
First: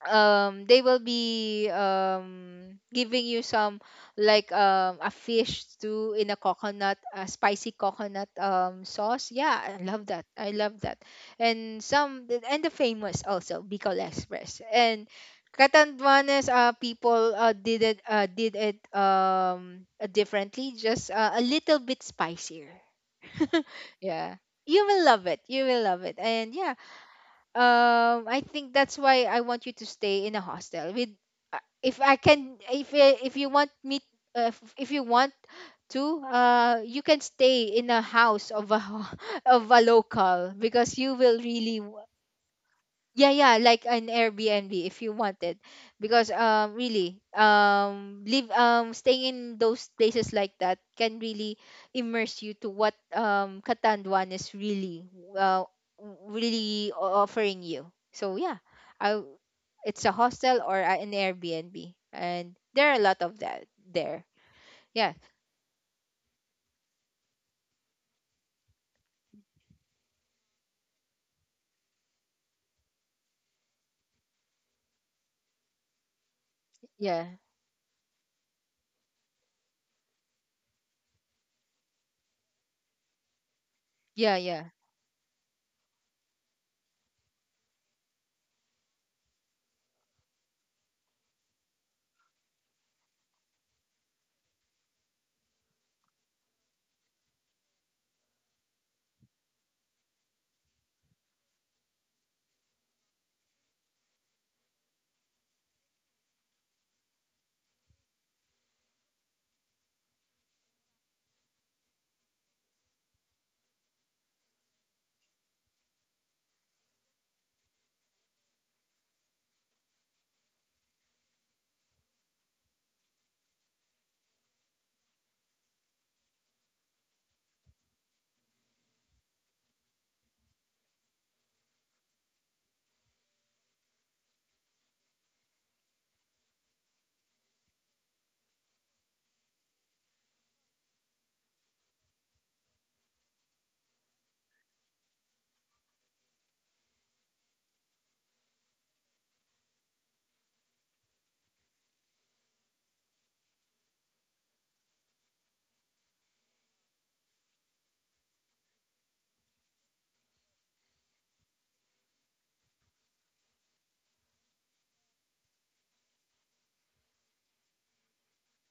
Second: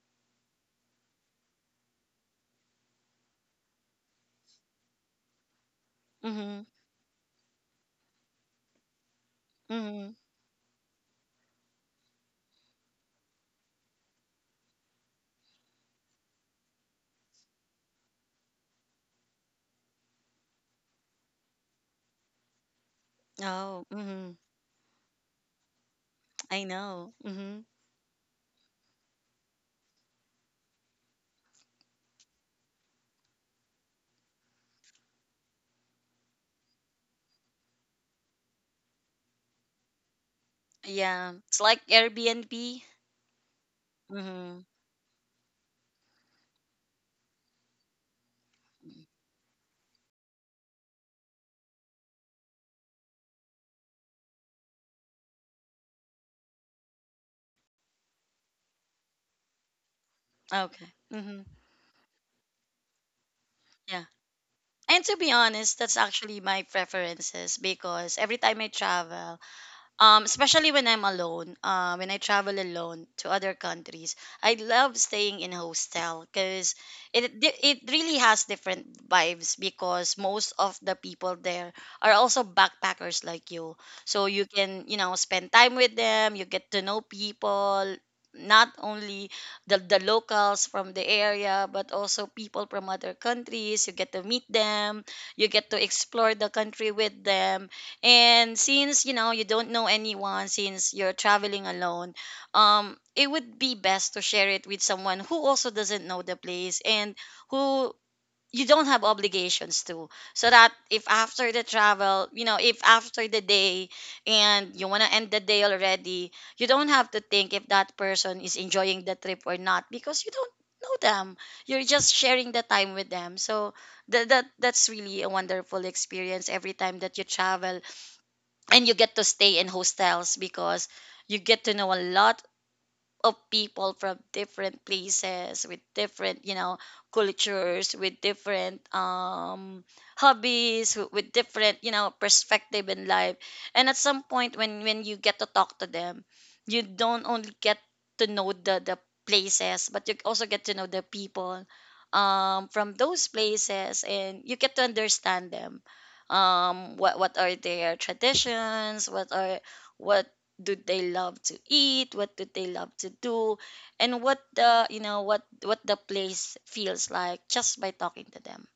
S1: giving you some a fish stew in a
S2: Mhm,
S1: coconut, a spicy coconut sauce. yeah i love
S2: mhm.
S1: that I love that. And some, and the famous also Bicol Express, and Catanduanes people did it differently, just a little bit spicier
S2: Oh, mhm.
S1: yeah, you will love it, you will love it. And
S2: I
S1: yeah,
S2: know. Mhm.
S1: I think that's why I want you to stay in a hostel with, if I can, if you want me, if you want to, you can stay in a house of a of a local, because you
S2: Yeah,
S1: will
S2: it's
S1: really...
S2: like Airbnb.
S1: Yeah, yeah, like an
S2: Mhm.
S1: Airbnb if you wanted. Because really, live staying in those places like that can really immerse you to what Katanduan is really uh, really offering you. So yeah, i w- it's a hostel or
S2: Okay.
S1: an
S2: Mhm.
S1: Airbnb, and there are a lot of that there.
S2: And to
S1: Yeah,
S2: be honest, that's actually my preferences because every time I travel, especially when I'm alone, when I travel alone to other countries, I love staying in hostel because
S1: yeah,
S2: it really has different vibes because most of the people there are also backpackers like you, so
S1: yeah,
S2: you
S1: yeah.
S2: can you know spend time with them, you get to know people, not only the locals from the area but also people from other countries. You get to meet them, you get to explore the country with them and since you know you don't know anyone, since you're traveling alone, it would be best to share it with someone who also doesn't know the place and who you don't have obligations to. So that if after the travel, you know, if after the day and you wanna end the day already, you don't have to think if that person is enjoying the trip or not because you don't know them. You're just sharing the time with them. So that's really a wonderful experience every time that you travel and you get to stay in hostels because you get to know a lot of people from different places with different you know cultures with different hobbies with different you know perspective in life and at some point when you get to talk to them you don't only get to know the places but you also get to know the people from those places and you get to understand them what are their traditions what are what do they love to eat what do they love to do and what the you know what the place feels like just by talking to them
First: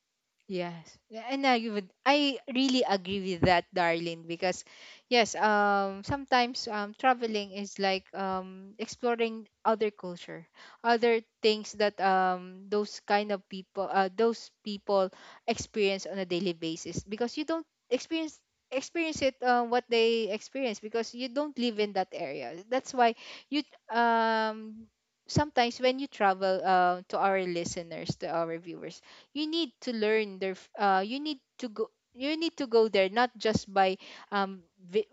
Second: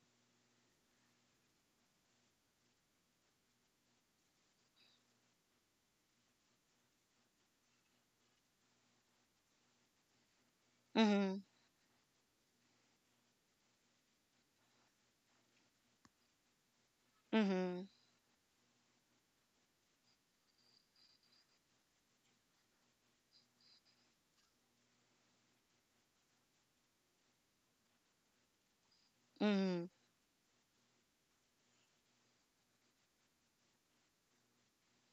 S1: Yes, yeah, and I really agree with that, Darlene. Because yes, sometimes traveling is like exploring other culture, other
S2: mhm
S1: things that those kind of people, those people experience on a daily basis. Because you don't
S2: mhm
S1: experience it, what they experience, because you don't live in that area. That's why you, um sometimes when you travel, to our listeners, to our viewers, you need
S2: mhm
S1: to learn you need to go you need to go there, not just by um vi-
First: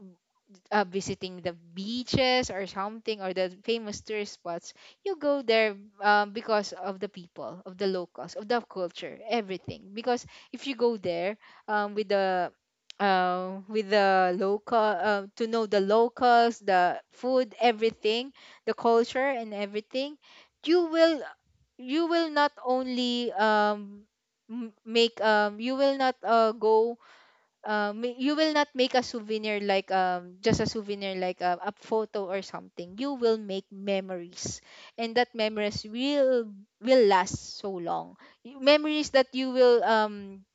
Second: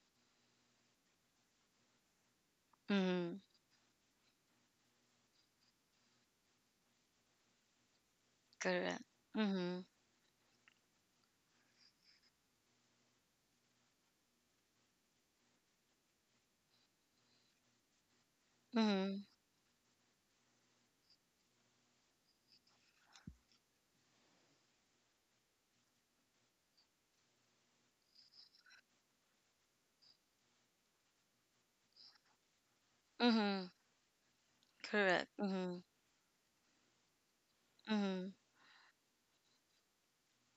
S1: visiting the beaches or something, or
S2: mhm
S1: the famous tourist spots. You go there because of the people, of the locals, of the
S2: correct
S1: culture,
S2: mhm
S1: everything. Because if you go there with the, with the local, to know the locals, the food, everything, the culture
S2: mhm
S1: and everything, you will, you will not only make, you will not you will not make a souvenir, like just a souvenir, like a photo or something. You will make
S2: mhm
S1: memories, and that
S2: correct mhm
S1: memories will last so long.
S2: mhm
S1: Memories that you will um,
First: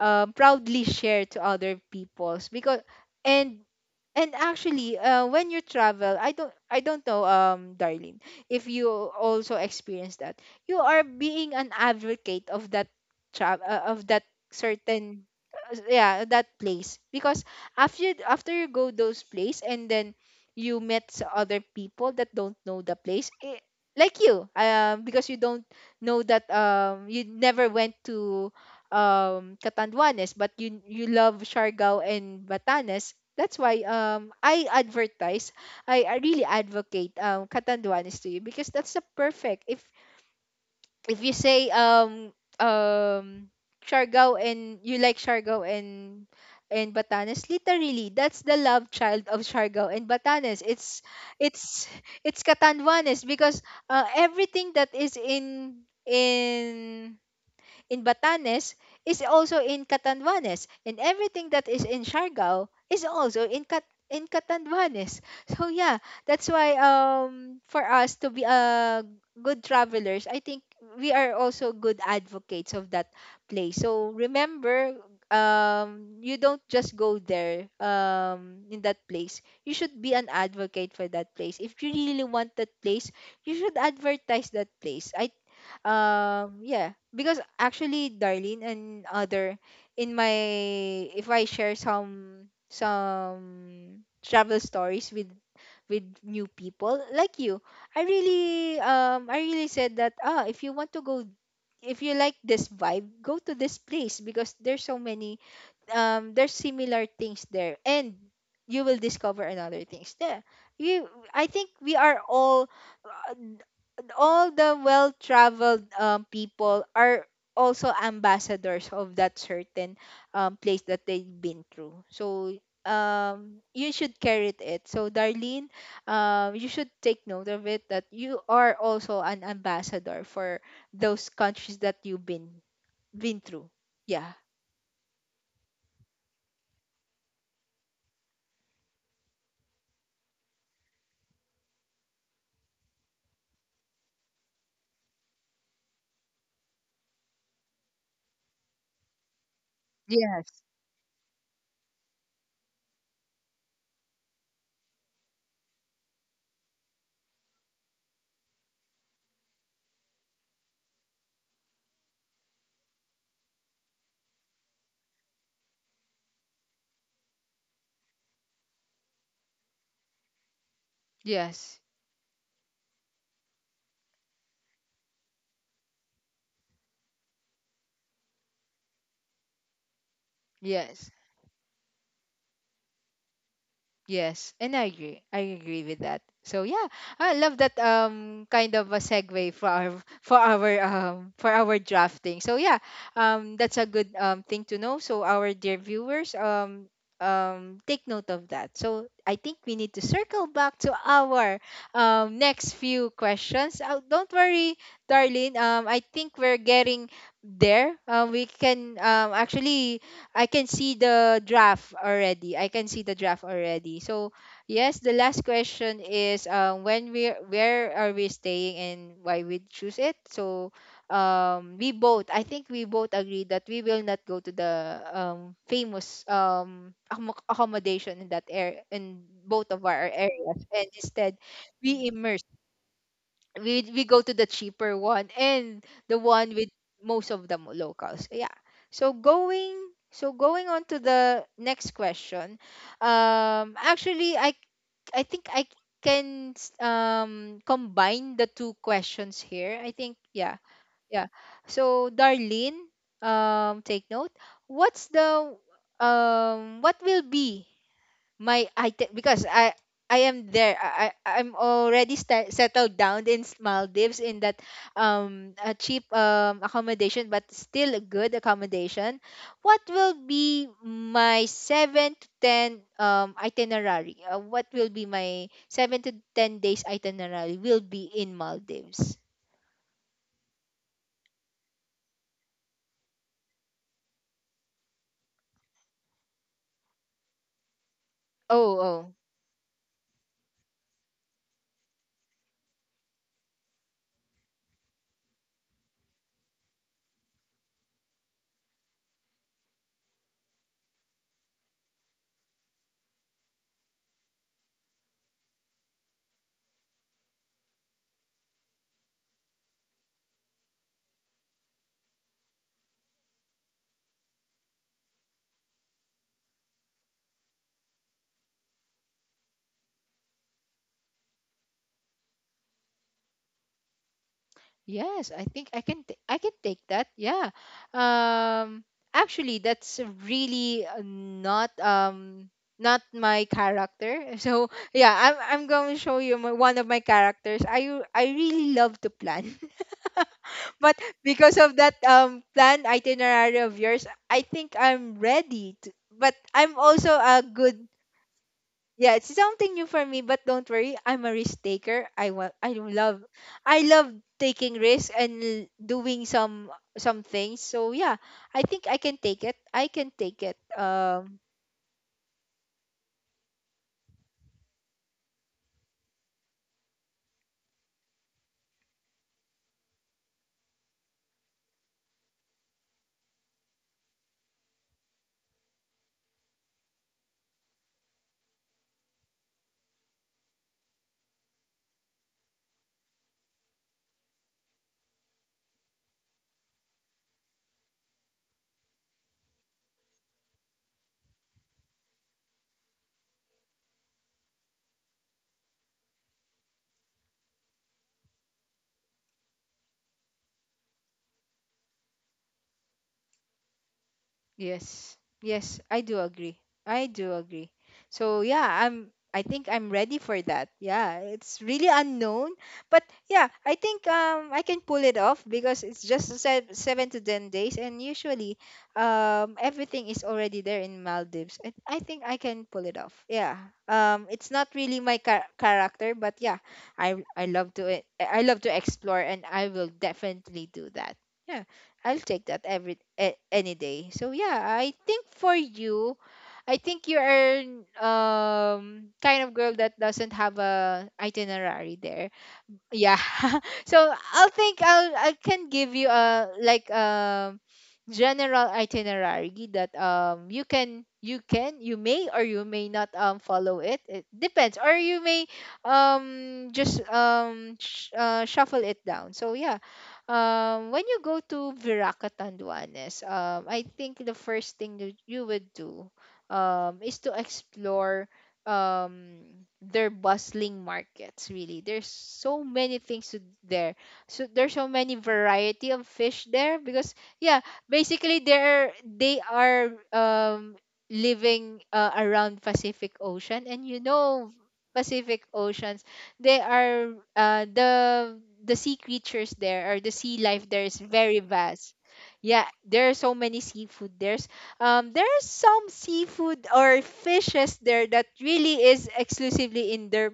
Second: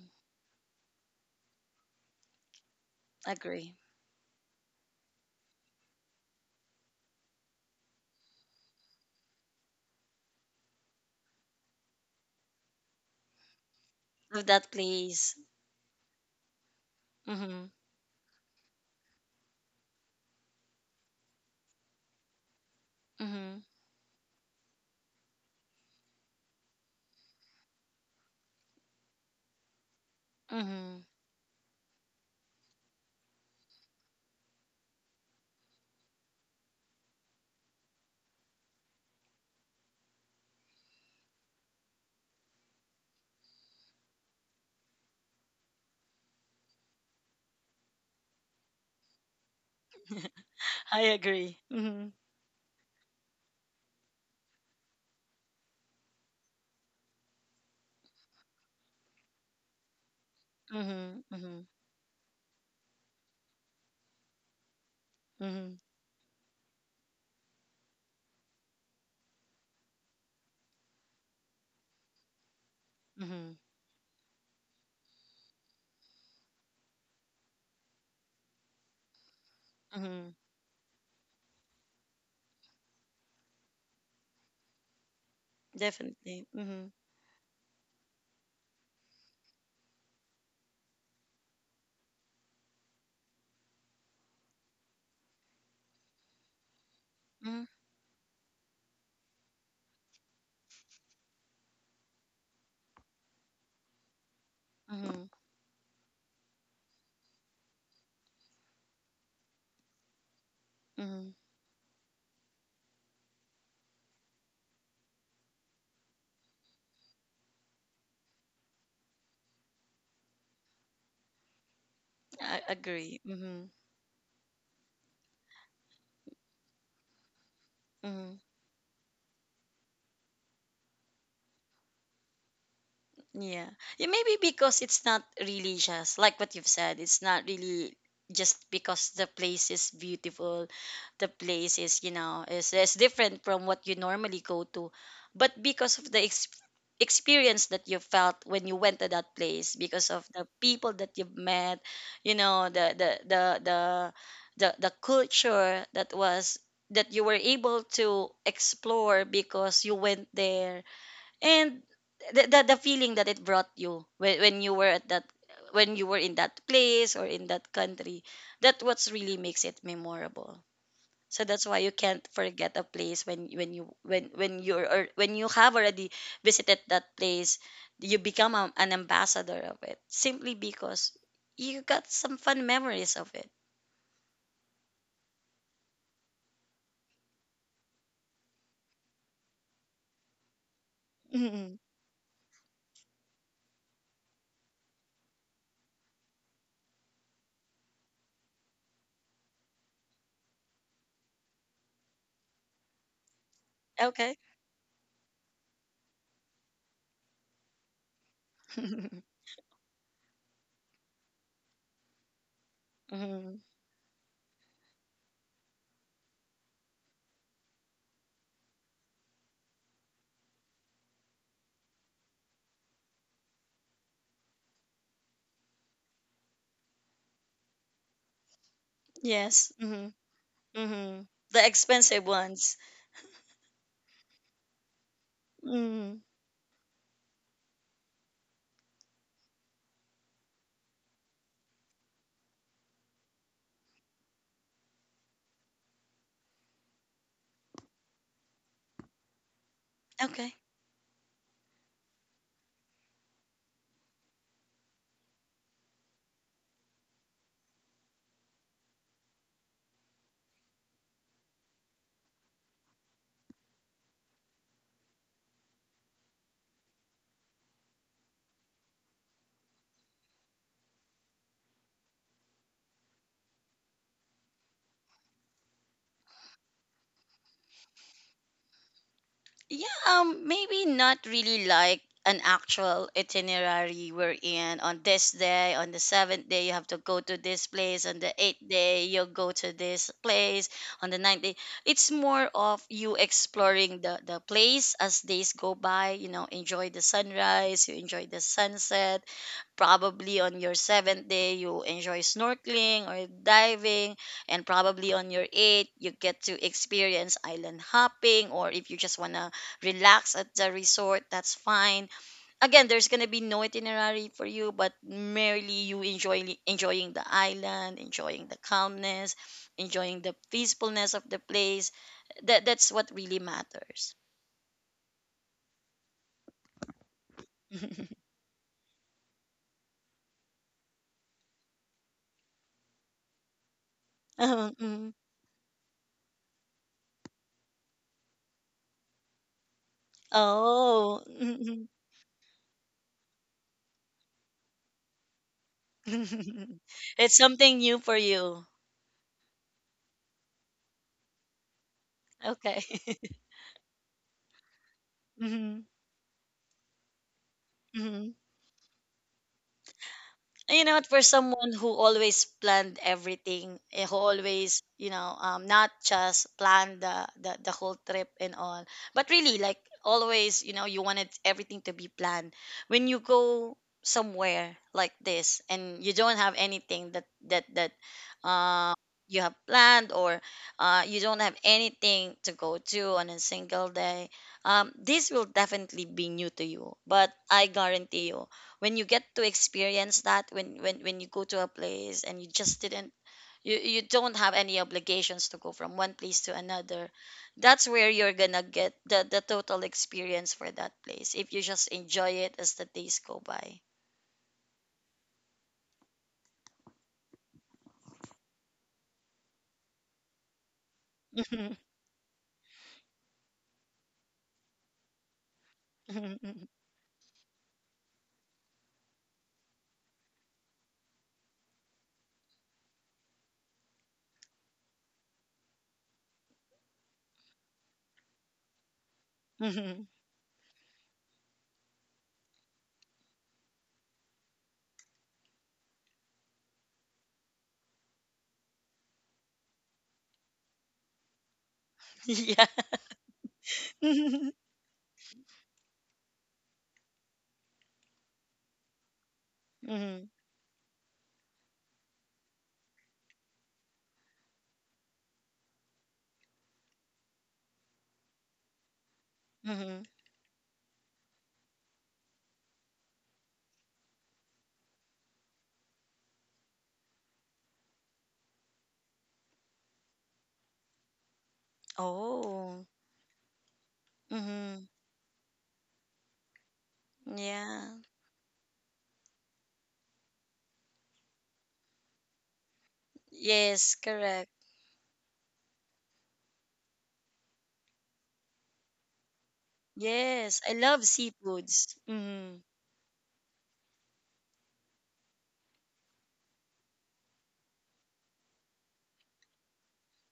S1: um proudly share to other peoples. Because, and
S2: agree
S1: and actually, when you travel, I don't know, Darlene, if you also experience that, you are being an advocate of that of that
S2: love that
S1: certain,
S2: place
S1: yeah, that place. Because
S2: mhm
S1: after, after you go those place, and then you other people that don't know the place, eh,
S2: mhm
S1: like you, because you don't know that, you never went to Catanduanes, but you
S2: mhm
S1: love Siargao and Batanes. That's why I advertise, I really advocate Catanduanes to you, because that's the perfect. If you say um Siargao, and you like Siargao and Batanes, literally that's the love child of Siargao and Batanes.
S2: I agree
S1: It's
S2: mhm
S1: it's Catanduanes, because everything that is in Batanes is also in Catanduanes, and
S2: mhm
S1: everything that
S2: mhm
S1: is in Siargao is also in Cat in Catanduanes. So
S2: mhm
S1: yeah, that's why for us to be good travelers, I think we are also good advocates of that
S2: mhm
S1: place. So remember, you don't just go there in that place. You should be an
S2: mhm
S1: advocate for that place. If you really want that place, you should advertise that place. I
S2: definitely
S1: Yeah,
S2: mhm
S1: because actually, Darlene and other, in my, if I share some travel stories with new people like you,
S2: mhm
S1: I really I really said that, ah, if you want to go, if you like this vibe, go to this place, because there's so
S2: mhm
S1: many there's similar things there, and you will discover another things there. You
S2: mhm
S1: I think we are uh, all the well traveled people are also ambassadors of that certain place that they've been through. So
S2: I agree mhm
S1: you should carry it. So Darlene, you should take note of it, that you
S2: mhm
S1: are also an ambassador for those countries that you've been through.
S2: Yeah. Yeah,
S1: Yeah.
S2: maybe because it's not really just like what you've said, it's not really just because the place is beautiful, the place is, you know, is different from what you normally go to, but because of the experience that you felt when you went to that place, because of the
S1: Yes.
S2: people that you've met, you know, the culture that was that you were able to explore because you went there and the feeling that it brought you when you were at that when you were in that place or in that country that what's really makes it memorable so that's
S1: Yes.
S2: why you can't forget a place when you when you're or when you have already visited that place you become an ambassador of it simply
S1: Yes.
S2: because you got some fun memories of it
S1: Yes, and I agree. I agree with that. So yeah, I love that kind of a segue for our, for our for our
S2: Mhm.
S1: drafting. So yeah, that's a good thing to know. So our dear viewers, take note of that. So I think we need to circle back to our next few questions. Don't
S2: Okay.
S1: worry, Darlene. I think we're getting there. We can actually, I can see the draft already. I can see the draft
S2: Mhm.
S1: already. So yes, the last question is, when we, where are we staying and why we choose it. So we both, I think we both agree that we will not go to the famous accommodation in that area, in
S2: Yes.
S1: both of
S2: Hmm.
S1: our areas, and
S2: Hmm.
S1: instead
S2: The
S1: we
S2: expensive
S1: immerse
S2: ones.
S1: we go to the cheaper one, and the
S2: Mm.
S1: one with most of the locals. Yeah. So going, so going on to the next question, actually, I think combine the two questions here, I think. Yeah,
S2: Okay.
S1: yeah. So Darlene, take note, what's the, what will be my item? Because I am there. I'm already sta settled down in Maldives, in that a cheap accommodation, but still a good accommodation. What will be my 7 to 10 itinerary? What will be my 7 to 10 days itinerary will be in Maldives?
S2: Yeah, maybe not really like an actual itinerary we're in on this day, on the seventh day you have to go to this place, on the eighth
S1: Oh,
S2: day
S1: oh.
S2: you'll go to this place, on the ninth day. It's more of you exploring the place as days go by, you know, enjoy the sunrise, you enjoy the sunset probably on your seventh day you enjoy snorkeling or diving and probably on your eighth you get to experience island hopping or if you just want to relax at the resort that's fine again there's going to be no itinerary for you but merely you enjoy enjoying the island enjoying the calmness enjoying the peacefulness of the place that's what really matters.
S1: Yes, I think I can take that. Yeah. Um actually, that's really not not my character. So
S2: Oh,
S1: yeah,
S2: mm.
S1: I'm going to show you my, one of my characters. I really love to plan. But
S2: Oh.
S1: because of that plan itinerary of yours, I think I'm ready to. But I'm also
S2: It's
S1: a good...
S2: something new for you.
S1: Yeah, it's something new for me. But don't worry, I'm a risk taker.
S2: Okay.
S1: I love taking risks, and
S2: Hmm.
S1: doing some things. So yeah,
S2: Hmm.
S1: I think I can take it. I can take it.
S2: You know, for someone who always planned everything, eh, who always, you know, not just plan the whole trip and all, but really like always, you know, you wanted everything to be planned. When you go somewhere like this and you don't have anything that that that uh, you have planned or you don't have anything to go to on a single day, this will definitely be new to you. But I guarantee you when you get to experience that when when you go to a place and you just didn't you you don't have any obligations to go from one place to another that's where you're gonna get the total experience for that place if you just enjoy it as the days go by.
S1: Yes. Yes, I do agree. I do agree. So yeah, I think I'm ready for that. Yeah, it's really unknown, but yeah, I think I can pull it off, because it's
S2: Mhm,
S1: just
S2: mhm, mhm,
S1: 7 to 10 days, and usually everything is already there in Maldives. I think I can pull it off. Yeah. It's not really my character, but yeah, I love to, I love to explore, and I will
S2: mhm.
S1: definitely do that. Yeah. I'll take that every any day. So yeah, I think for you, I think you are kind of girl that doesn't have a itinerary there.
S2: Yeah.
S1: Yeah. So I'll
S2: Mhm,
S1: think I'll I can give you a like general itinerary that
S2: mhm.
S1: you can, you may or you may not follow it, it depends, or you may just shuffle it down. So yeah,
S2: Mhm.
S1: when you go to Viraca Tanduanes, I think the first thing that you would do is to explore um their bustling markets. Really, there's so
S2: Oh.
S1: many things to there. So there's so
S2: Hmm.
S1: many variety of fish there, because yeah,
S2: Yeah.
S1: basically they're they are living around Pacific Ocean, and
S2: Yes,
S1: you know,
S2: correct.
S1: Pacific oceans, they are, the sea creatures there, or the sea
S2: Yes,
S1: life
S2: I
S1: there is
S2: love
S1: very
S2: seafoods.
S1: vast.
S2: Hmm.
S1: Yeah, there are so many seafood there. There are some seafood or fishes there that really is exclusively in their,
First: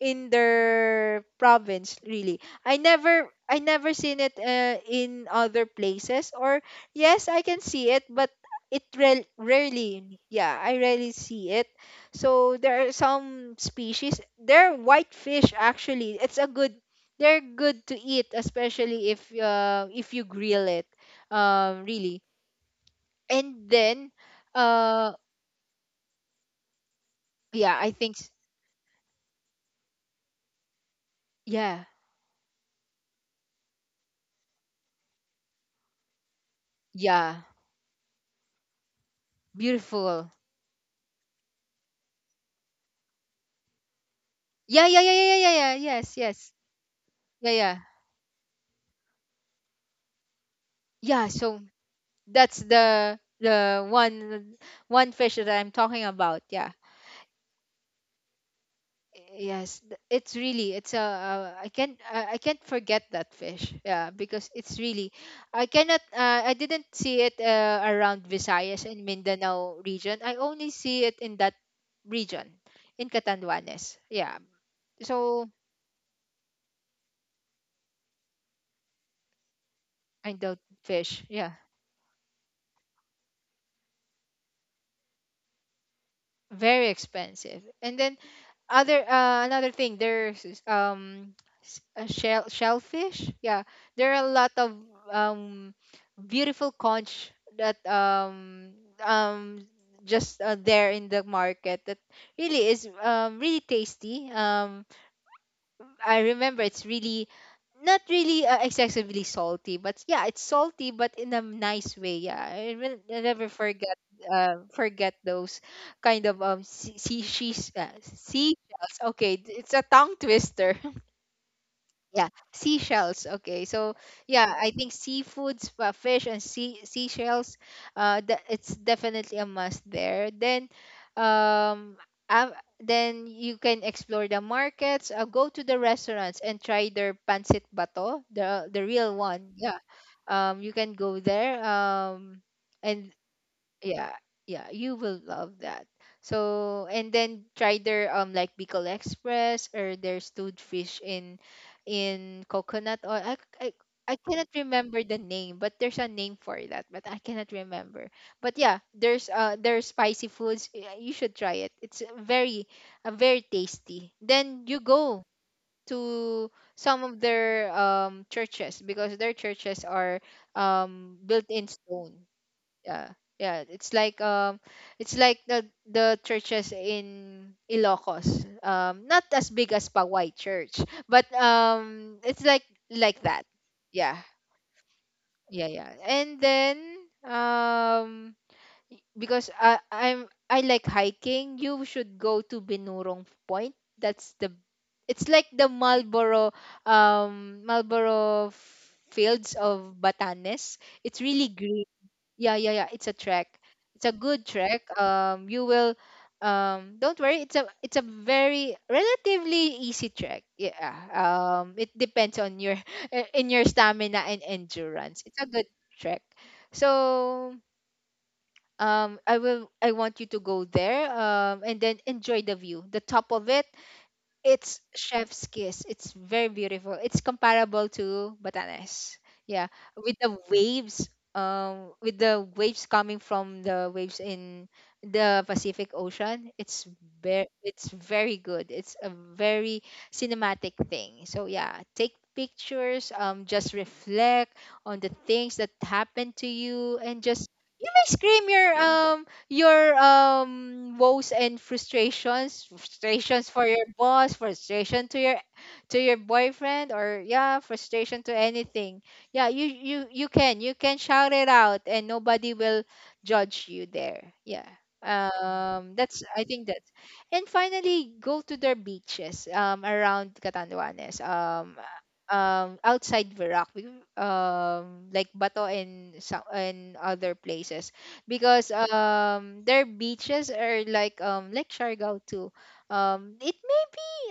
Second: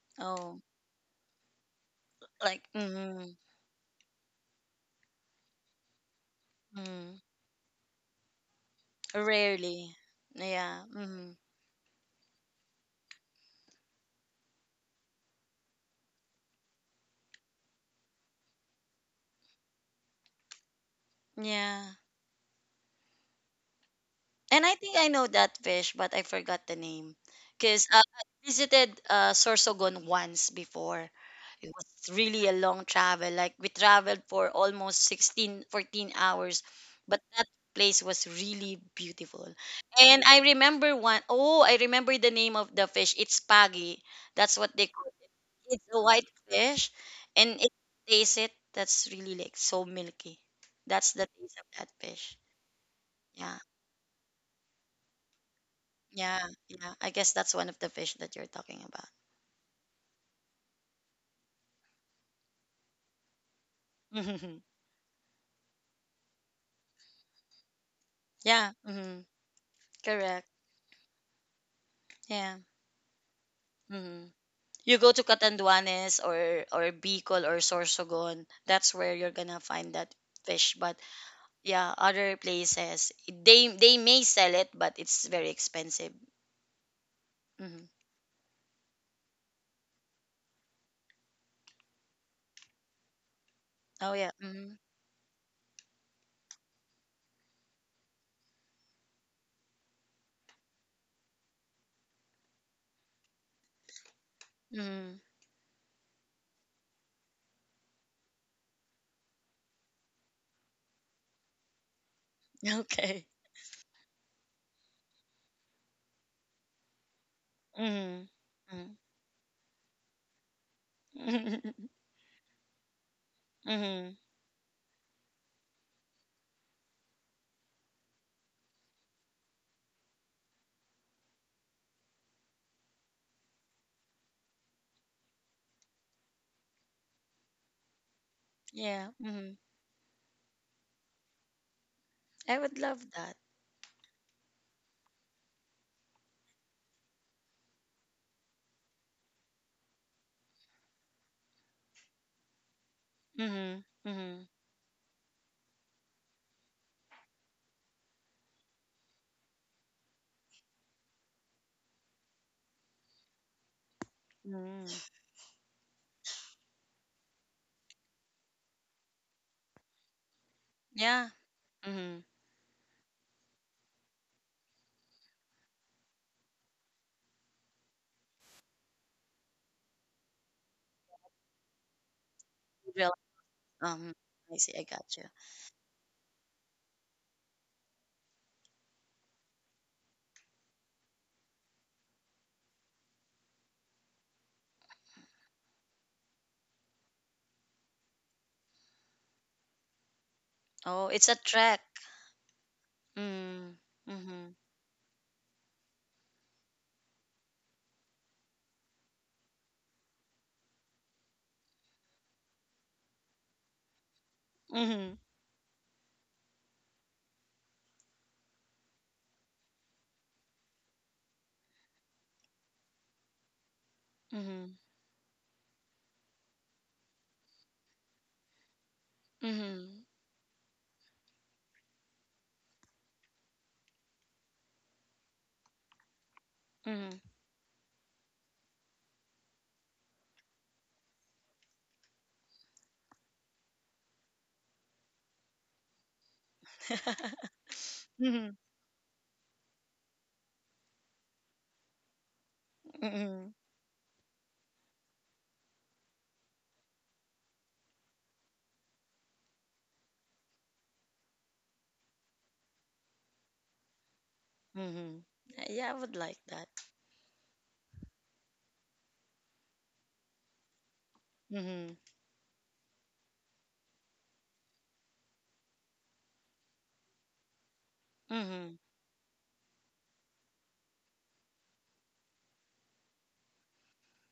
S1: in
S2: Oh.
S1: their province, really.
S2: Like mm-hmm.
S1: I never seen it in other places, or
S2: Mm-hmm.
S1: yes, I can see it, but it
S2: Rarely.
S1: rarely, yeah, I
S2: Yeah.
S1: rarely
S2: Hmm.
S1: see it. So there are some species, they're whitefish. Actually, it's a good, they're good to eat, especially if you grill it,
S2: Yeah.
S1: really. And then,
S2: And I think I
S1: uh,
S2: know that fish, but I forgot the name.
S1: yeah,
S2: Because
S1: I think
S2: I visited Sorsogon once before. It
S1: yeah,
S2: was really a long travel. Like we traveled for almost 16, 14 hours, but
S1: yeah.
S2: that place was really beautiful. And
S1: Beautiful.
S2: I remember one, oh, I remember the name of the fish. It's Pagi. That's what
S1: Yeah,
S2: they
S1: yeah,
S2: call.
S1: yeah, yeah, yeah, yeah, yeah,
S2: It's a
S1: yes,
S2: white
S1: yes.
S2: fish,
S1: Yeah,
S2: and if
S1: yeah,
S2: you taste it, that's really like so milky. That's the
S1: yeah.
S2: taste
S1: So
S2: of that fish.
S1: that's the
S2: Yeah,
S1: the one, one fish that I'm talking
S2: yeah,
S1: about. Yeah.
S2: yeah. I guess that's one of the fish that you're talking about.
S1: It's really, it's a, I can't forget that fish. Yeah, because it's really, I cannot, I didn't see it around
S2: Yeah.
S1: Visayas and
S2: Hmm.
S1: Mindanao region. I
S2: Correct.
S1: only see it in that region,
S2: Yeah.
S1: in Catanduanes.
S2: Hmm.
S1: Yeah,
S2: You go to
S1: so
S2: Catanduanes or Bicol or Sorsogon, that's where you're gonna find that
S1: I don't
S2: fish. But
S1: fish. Yeah,
S2: yeah, other places they may sell it, but it's very expensive.
S1: very expensive.
S2: Hmm.
S1: And then other, another thing, there's this, a shellfish. Yeah, there
S2: Oh
S1: are a
S2: yeah.
S1: lot of
S2: Hmm.
S1: um beautiful conch that um just there in the market, that really is really tasty.
S2: Mm-hmm.
S1: I remember, it's really not really excessively salty, but yeah, it's salty, but in a nice way. Yeah, I will, I
S2: Okay.
S1: never forget, forget those kind of
S2: Mm-hmm. Mm-hmm.
S1: seashells. Okay, it's a tongue twister. Yeah, seashells. Okay, so
S2: Mm-hmm.
S1: yeah, I think seafoods, fish, and seashells. The, it's definitely a must there. Then, um, then you can explore the markets. Go to the restaurants and try their pancit bato, the
S2: Yeah.
S1: real
S2: Mm-hmm.
S1: one. Yeah, you can go there.
S2: I would love
S1: And
S2: that.
S1: yeah, yeah, you will love that. So and then try their like Bicol Express, or their stewed fish in coconut oil.
S2: Mm-hmm.
S1: I
S2: Mm-hmm.
S1: cannot remember the name, but there's a name for that, but I cannot remember. But yeah, there's spicy foods, you should try it. It's very very tasty. Then you
S2: Mm-hmm.
S1: go to some of their churches, because their churches are
S2: Yeah.
S1: built in stone.
S2: Mm-hmm.
S1: Yeah, yeah, it's like the churches in Ilocos, not as big as Pawai church, but it's like
S2: Real.
S1: like that.
S2: Um.
S1: Yeah,
S2: I see. I got you.
S1: yeah, yeah. And then um because I like hiking, you should go to Binurong Point. That's the, it's like the Marlboro Marlboro fields of Batanes.
S2: Oh,
S1: It's
S2: it's a
S1: really
S2: trek.
S1: green. Yeah, yeah, yeah. It's a trek.
S2: Mm.
S1: It's a good
S2: Mm-hmm.
S1: trek. You will, don't worry. It's a very relatively easy trek. Yeah. It depends on your in your stamina and
S2: Mm-hmm.
S1: endurance. It's a good trek. So, I want you to go there. And then enjoy the view. The top of it
S2: Mm-hmm.
S1: it's chef's kiss. It's very beautiful. It's comparable to Batanes. Yeah,
S2: Mm-hmm.
S1: with the waves, with the waves coming from the waves in the Pacific Ocean,
S2: Mm-hmm.
S1: it's very good. It's a very cinematic thing. So yeah, take pictures. Just reflect on the things that happened to you, and just you may scream
S2: Mm-hmm.
S1: your woes and frustrations
S2: Mm-hmm.
S1: for your boss, frustration to your boyfriend, or yeah, frustration to anything. Yeah, you you can, you can shout it out and nobody will judge you there, yeah.
S2: Mm-hmm. Yeah, I would
S1: That's,
S2: like
S1: I think
S2: that.
S1: that's. And finally, go to their beaches around Catanduanes,
S2: Mm-hmm.
S1: outside Verac, like Bato and some and other places, because
S2: Mm-hmm.
S1: their beaches are like Siargao too. It may be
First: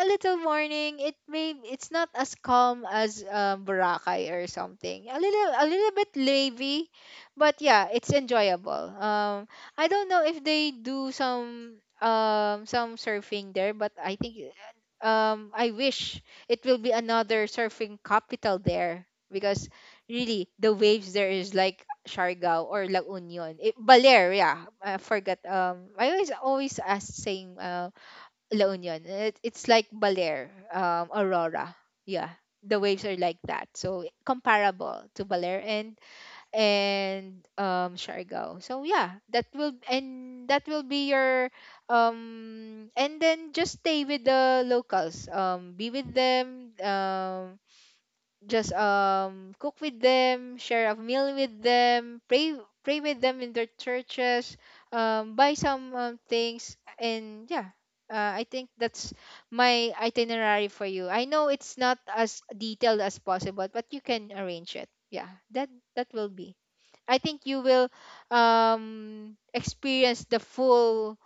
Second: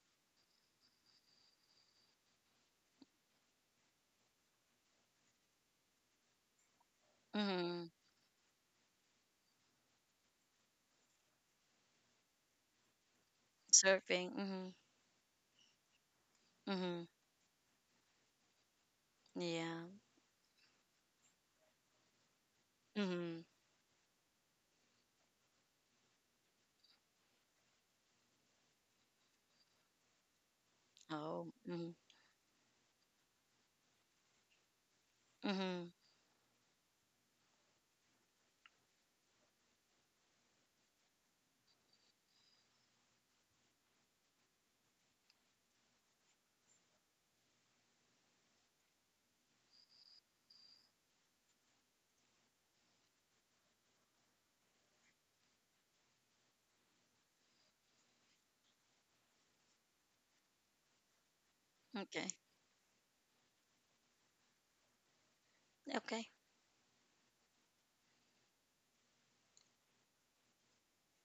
S1: a little morning. It may, it's not as calm as Boracay or something. A little bit wavy, but
S2: Mm-hmm.
S1: yeah, it's enjoyable. I don't know if they do some surfing there, but I
S2: Surfing.
S1: think
S2: Mm-hmm.
S1: I wish it will be
S2: Mm-hmm.
S1: another surfing capital there, because
S2: Yeah.
S1: really the waves there is like Siargao or La
S2: Mm-hmm.
S1: Union. It, Baler, yeah. I forgot. I always ask saying La Union. It's like Baler,
S2: Oh.
S1: Aurora.
S2: Mm-hmm.
S1: Yeah. The waves are like that. So comparable to Baler
S2: Mm-hmm.
S1: and Siargao. So yeah, that will be your and then just stay with the locals. Be with them. Just cook with them, share a meal with them, pray with them in their churches, buy some things, and yeah, I think that's my itinerary for you. I know it's not
S2: Okay.
S1: as detailed as possible, but you can arrange it. Yeah, that will
S2: Okay.
S1: be. I think you will experience the full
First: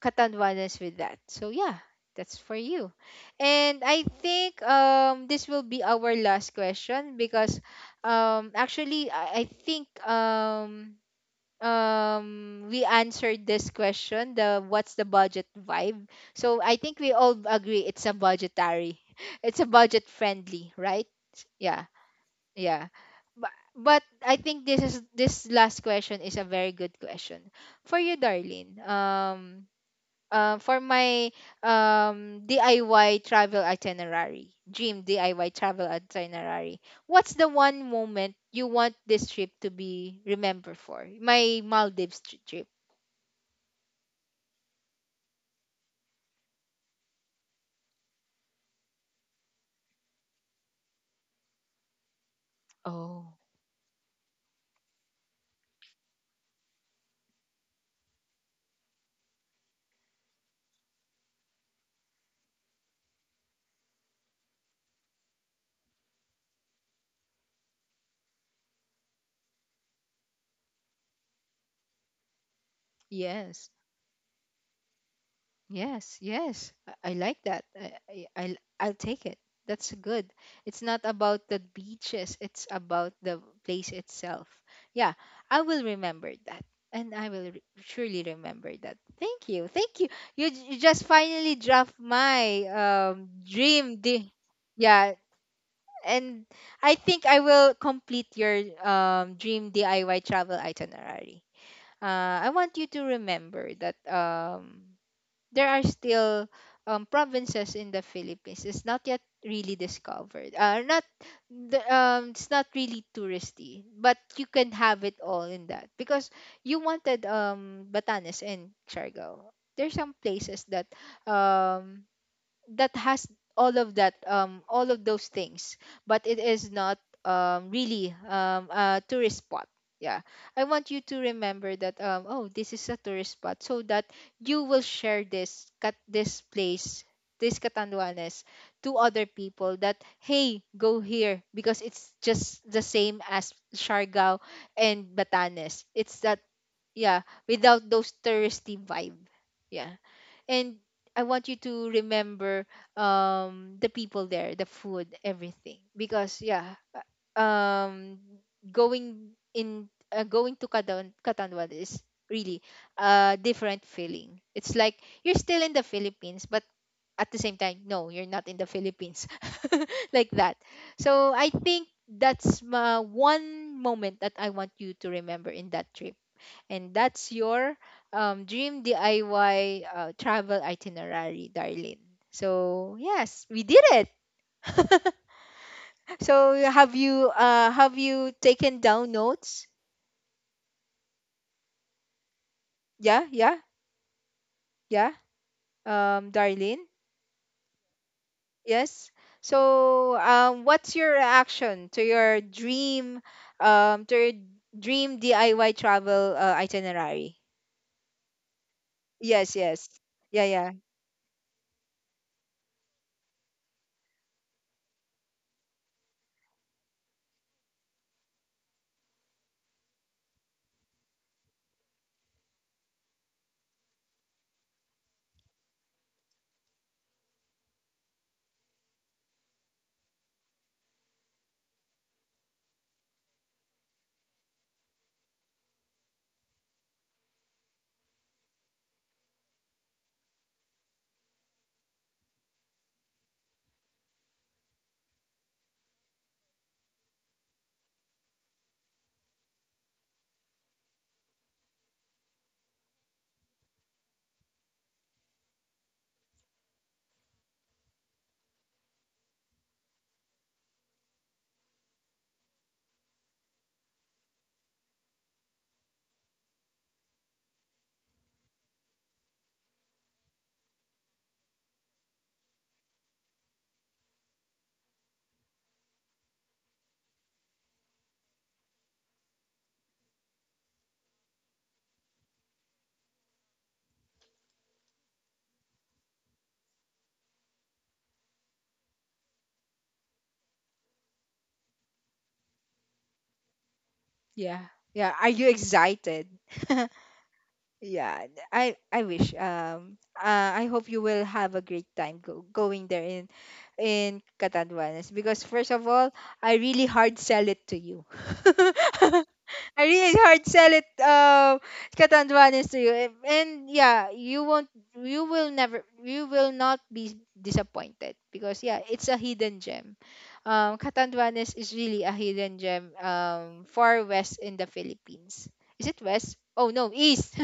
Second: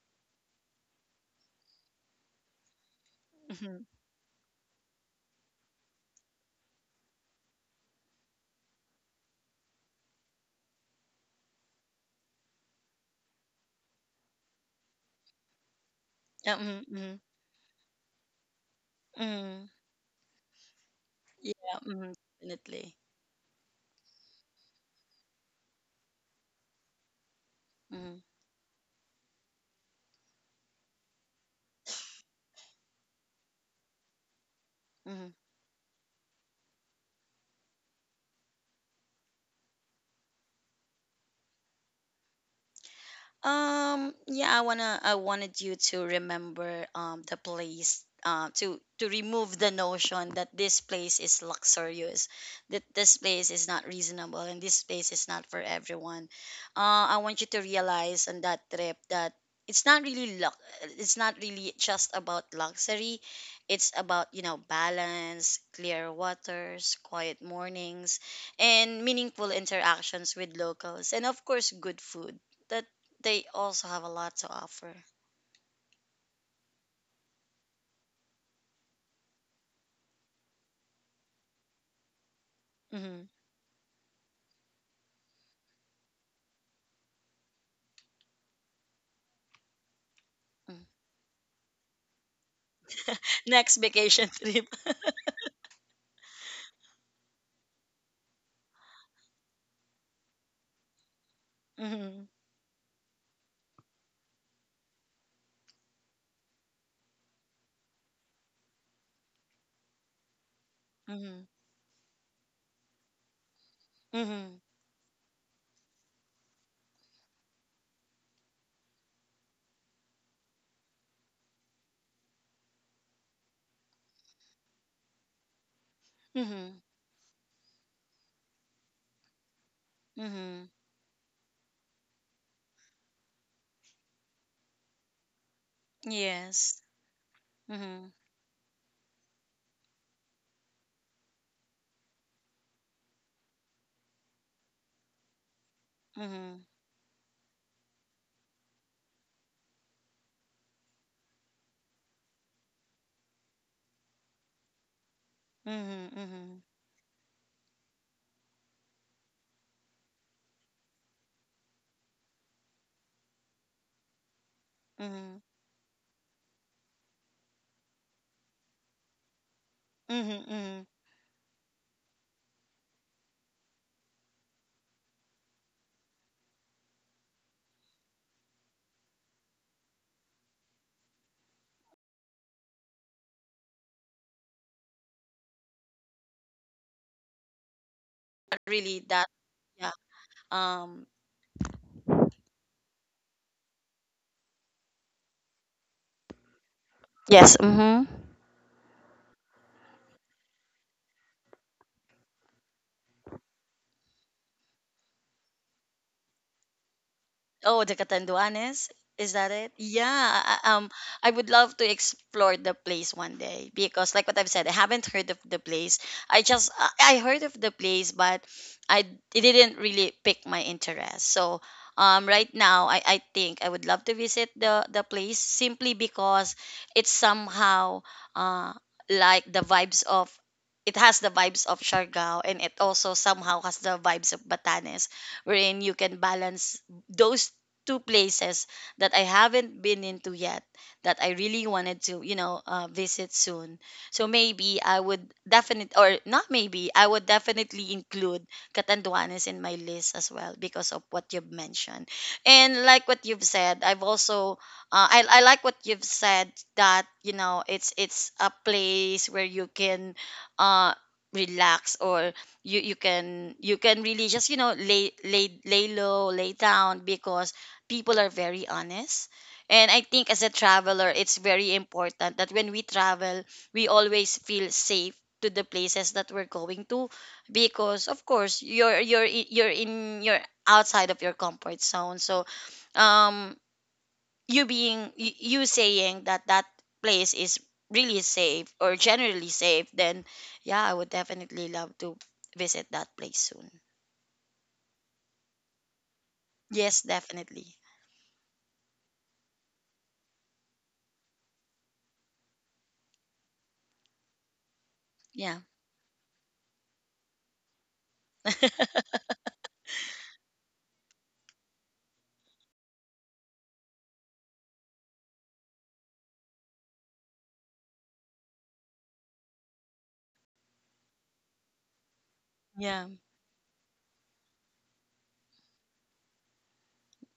S1: Katanduanes with that. So yeah, that's for you.
S2: Mm-hmm.
S1: And I think this will be our last question, because actually, I think we answered this question, the what's the budget vibe.
S2: Yeah,
S1: So I
S2: mm-hmm.
S1: think we
S2: Mm-hmm.
S1: all agree it's a budgetary. It's
S2: Mm-hmm.
S1: a budget friendly, right?
S2: Yeah,
S1: Yeah.
S2: mhm,
S1: Yeah.
S2: definitely.
S1: But I think this is, this last question is a very good question for you,
S2: Mhm,
S1: Darlene. For my DIY travel itinerary, dream
S2: mhm.
S1: DIY travel itinerary, what's the one moment you want this trip to be remembered for? My trip.
S2: Yeah, I wanted you to remember the place. To remove the notion that this place is luxurious, that this
S1: Oh,
S2: place is not reasonable and this place is not for everyone. I want you to realize on that trip that it's not really luck it's not really just about luxury. It's about, you know, balance, clear waters, quiet mornings, and meaningful interactions with locals and of course good food. That. They
S1: yes.
S2: also have a lot to offer.
S1: Yes, yes. I like that. I'll take it. That's good. It's not about the beaches, it's about
S2: Hmm.
S1: the place itself. Yeah, I will remember that. And I will surely remember that. Thank you. Thank you. You
S2: Mm.
S1: just finally dropped my
S2: Next
S1: dream.
S2: vacation trip.
S1: Yeah. And I think I will complete your dream DIY travel itinerary.
S2: Hmm.
S1: I want you to remember that there are still provinces in the Philippines. It's not yet really discovered. Not
S2: Hmm.
S1: the, it's not really touristy, but you
S2: Hmm.
S1: can have it all in that, because you wanted Batanes and Siargao. There's some places that um that has all of that, all of those things, but it is
S2: Hmm.
S1: not really a tourist spot, yeah. I
S2: Hmm.
S1: want you to remember that, oh, this is a tourist spot, so that you will share this
S2: Yes.
S1: place, this
S2: Hmm.
S1: Catanduanes, to other people, that hey, go here because it's just the same as Siargao and Batanes. It's that,
S2: Hmm.
S1: yeah, without those touristy vibe, yeah. And I want you to remember the people there, the food, everything.
S2: Hmm.
S1: Because
S2: Hmm.
S1: yeah, um going in going to Katanduan is really a different feeling. It's like you're
S2: Hmm.
S1: still in the Philippines, but at the same time, no, you're not in the Philippines,
S2: Hmm.
S1: like that.
S2: Hmm.
S1: So I think that's my one moment that I want you to remember in that trip. And that's your dream DIY travel itinerary, darling. So yes, we did it. So have you taken down
S2: Really, that
S1: notes?
S2: yeah. Um.
S1: Yeah, yeah, yeah. Darlene.
S2: Yes. Hmm.
S1: Yes. So what's your reaction to your dream DIY travel itinerary?
S2: Oh, the Catanduanes? Is
S1: Yes,
S2: that it?
S1: yes.
S2: Yeah.
S1: Yeah, yeah,
S2: I would love to explore the place one day because, like what I've said, I haven't heard of the place. I just I heard of the place, but I it didn't really pick my interest. So, right now I think I would love to visit the place simply because it's somehow uh like the vibes of it has the vibes of Siargao and it also somehow has the vibes of Batanes, wherein you can balance those two places that I haven't been into yet that I really wanted to, you know, visit soon. So maybe I would definitely, or not maybe, I would definitely include Catanduanes in my list as well because of what you've mentioned. And like what you've said, I've also, I like what you've said that, you know, it's a place where you can, uh, relax or you you can really just you know lay low lay down because people are very honest. And I think as a traveler, it's very important that when we travel, we always feel safe to the places that we're going to because of course you're in you're outside of your comfort zone so um you saying that that place is really safe or generally safe then yeah I would definitely love to visit that place soon.
S1: yeah. Yeah. Are you excited?
S2: Yes, definitely.
S1: Yeah, I wish. I hope you will have a great time going there in Catanduanes, because
S2: Yeah,
S1: first of all, I really hard sell it to you. I really hard sell it Catanduanes to you, and yeah, you will never, you will not be disappointed, because yeah, it's a hidden gem, Catanduanes is really a hidden gem,
S2: yeah,
S1: far west in the Philippines. Is it west? Oh no, east.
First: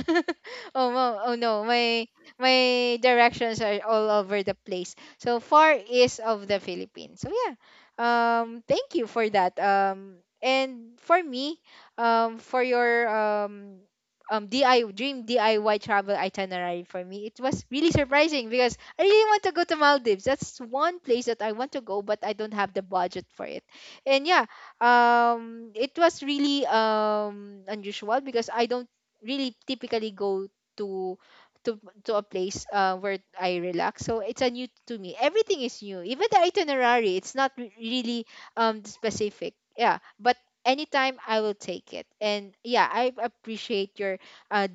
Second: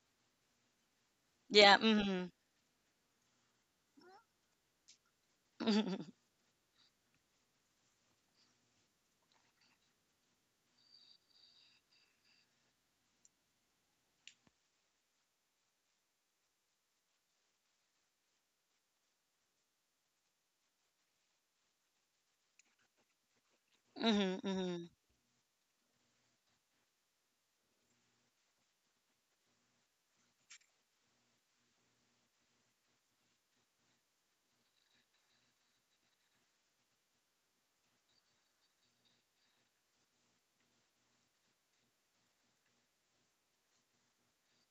S1: Oh no, oh no,
S2: yeah.
S1: my
S2: Mm-hmm.
S1: my directions are all over the place. So far east of the Philippines. So yeah, thank you for that. And for me, for your DI dream DIY travel itinerary for me, it was really surprising, because I really want to go to Maldives. That's one place that I want to go, but I don't have the budget for it. And
S2: Mhm,
S1: yeah,
S2: mhm,
S1: it was really unusual, because I don't really typically go to to to a place where I relax. So it's a new to me. Everything is new. Even the itinerary, it's not really specific. Yeah, but anytime I will take it. And yeah, I appreciate your uh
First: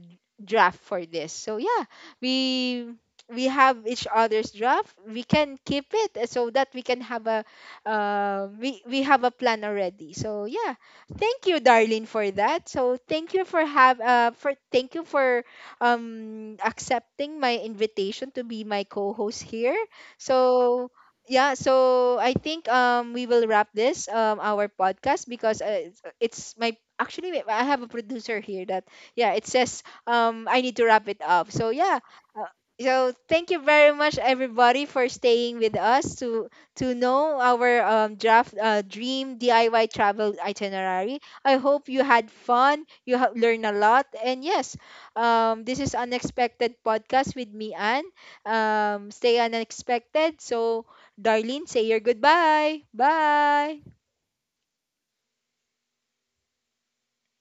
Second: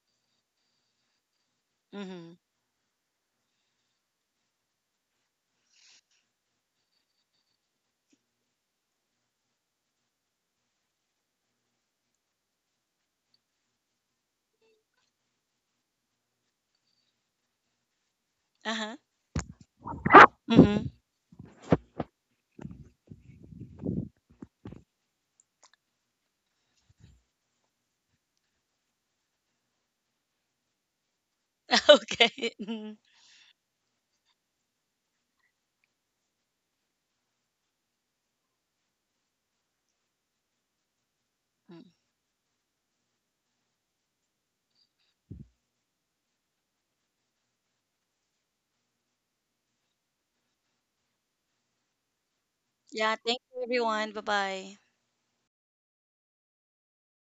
S1: draft for this. So yeah,
S2: mhm.
S1: we we have each other's draft, we can keep it, eh, so that we can have a we have a plan already, so yeah, thank you, Darlene, for that. So thank you for have for thank you for accepting my invitation to be my
S2: Uh-huh.
S1: co-host here, so
S2: Mhm.
S1: yeah. So I think we will wrap this, our podcast, because it's my, actually I have a producer here that, yeah, it says I need to wrap it up, so yeah. uh,
S2: Okay. Mhm.
S1: so thank you very much, everybody, for staying with us to know our draft dream DIY travel itinerary. I
S2: Mm.
S1: hope you had fun, you learned a lot, and yes, this is unexpected podcast with me, Anne. Stay unexpected. So, Darlene, say your goodbye.
S2: Yeah, thank you
S1: Bye.
S2: everyone. Bye-bye.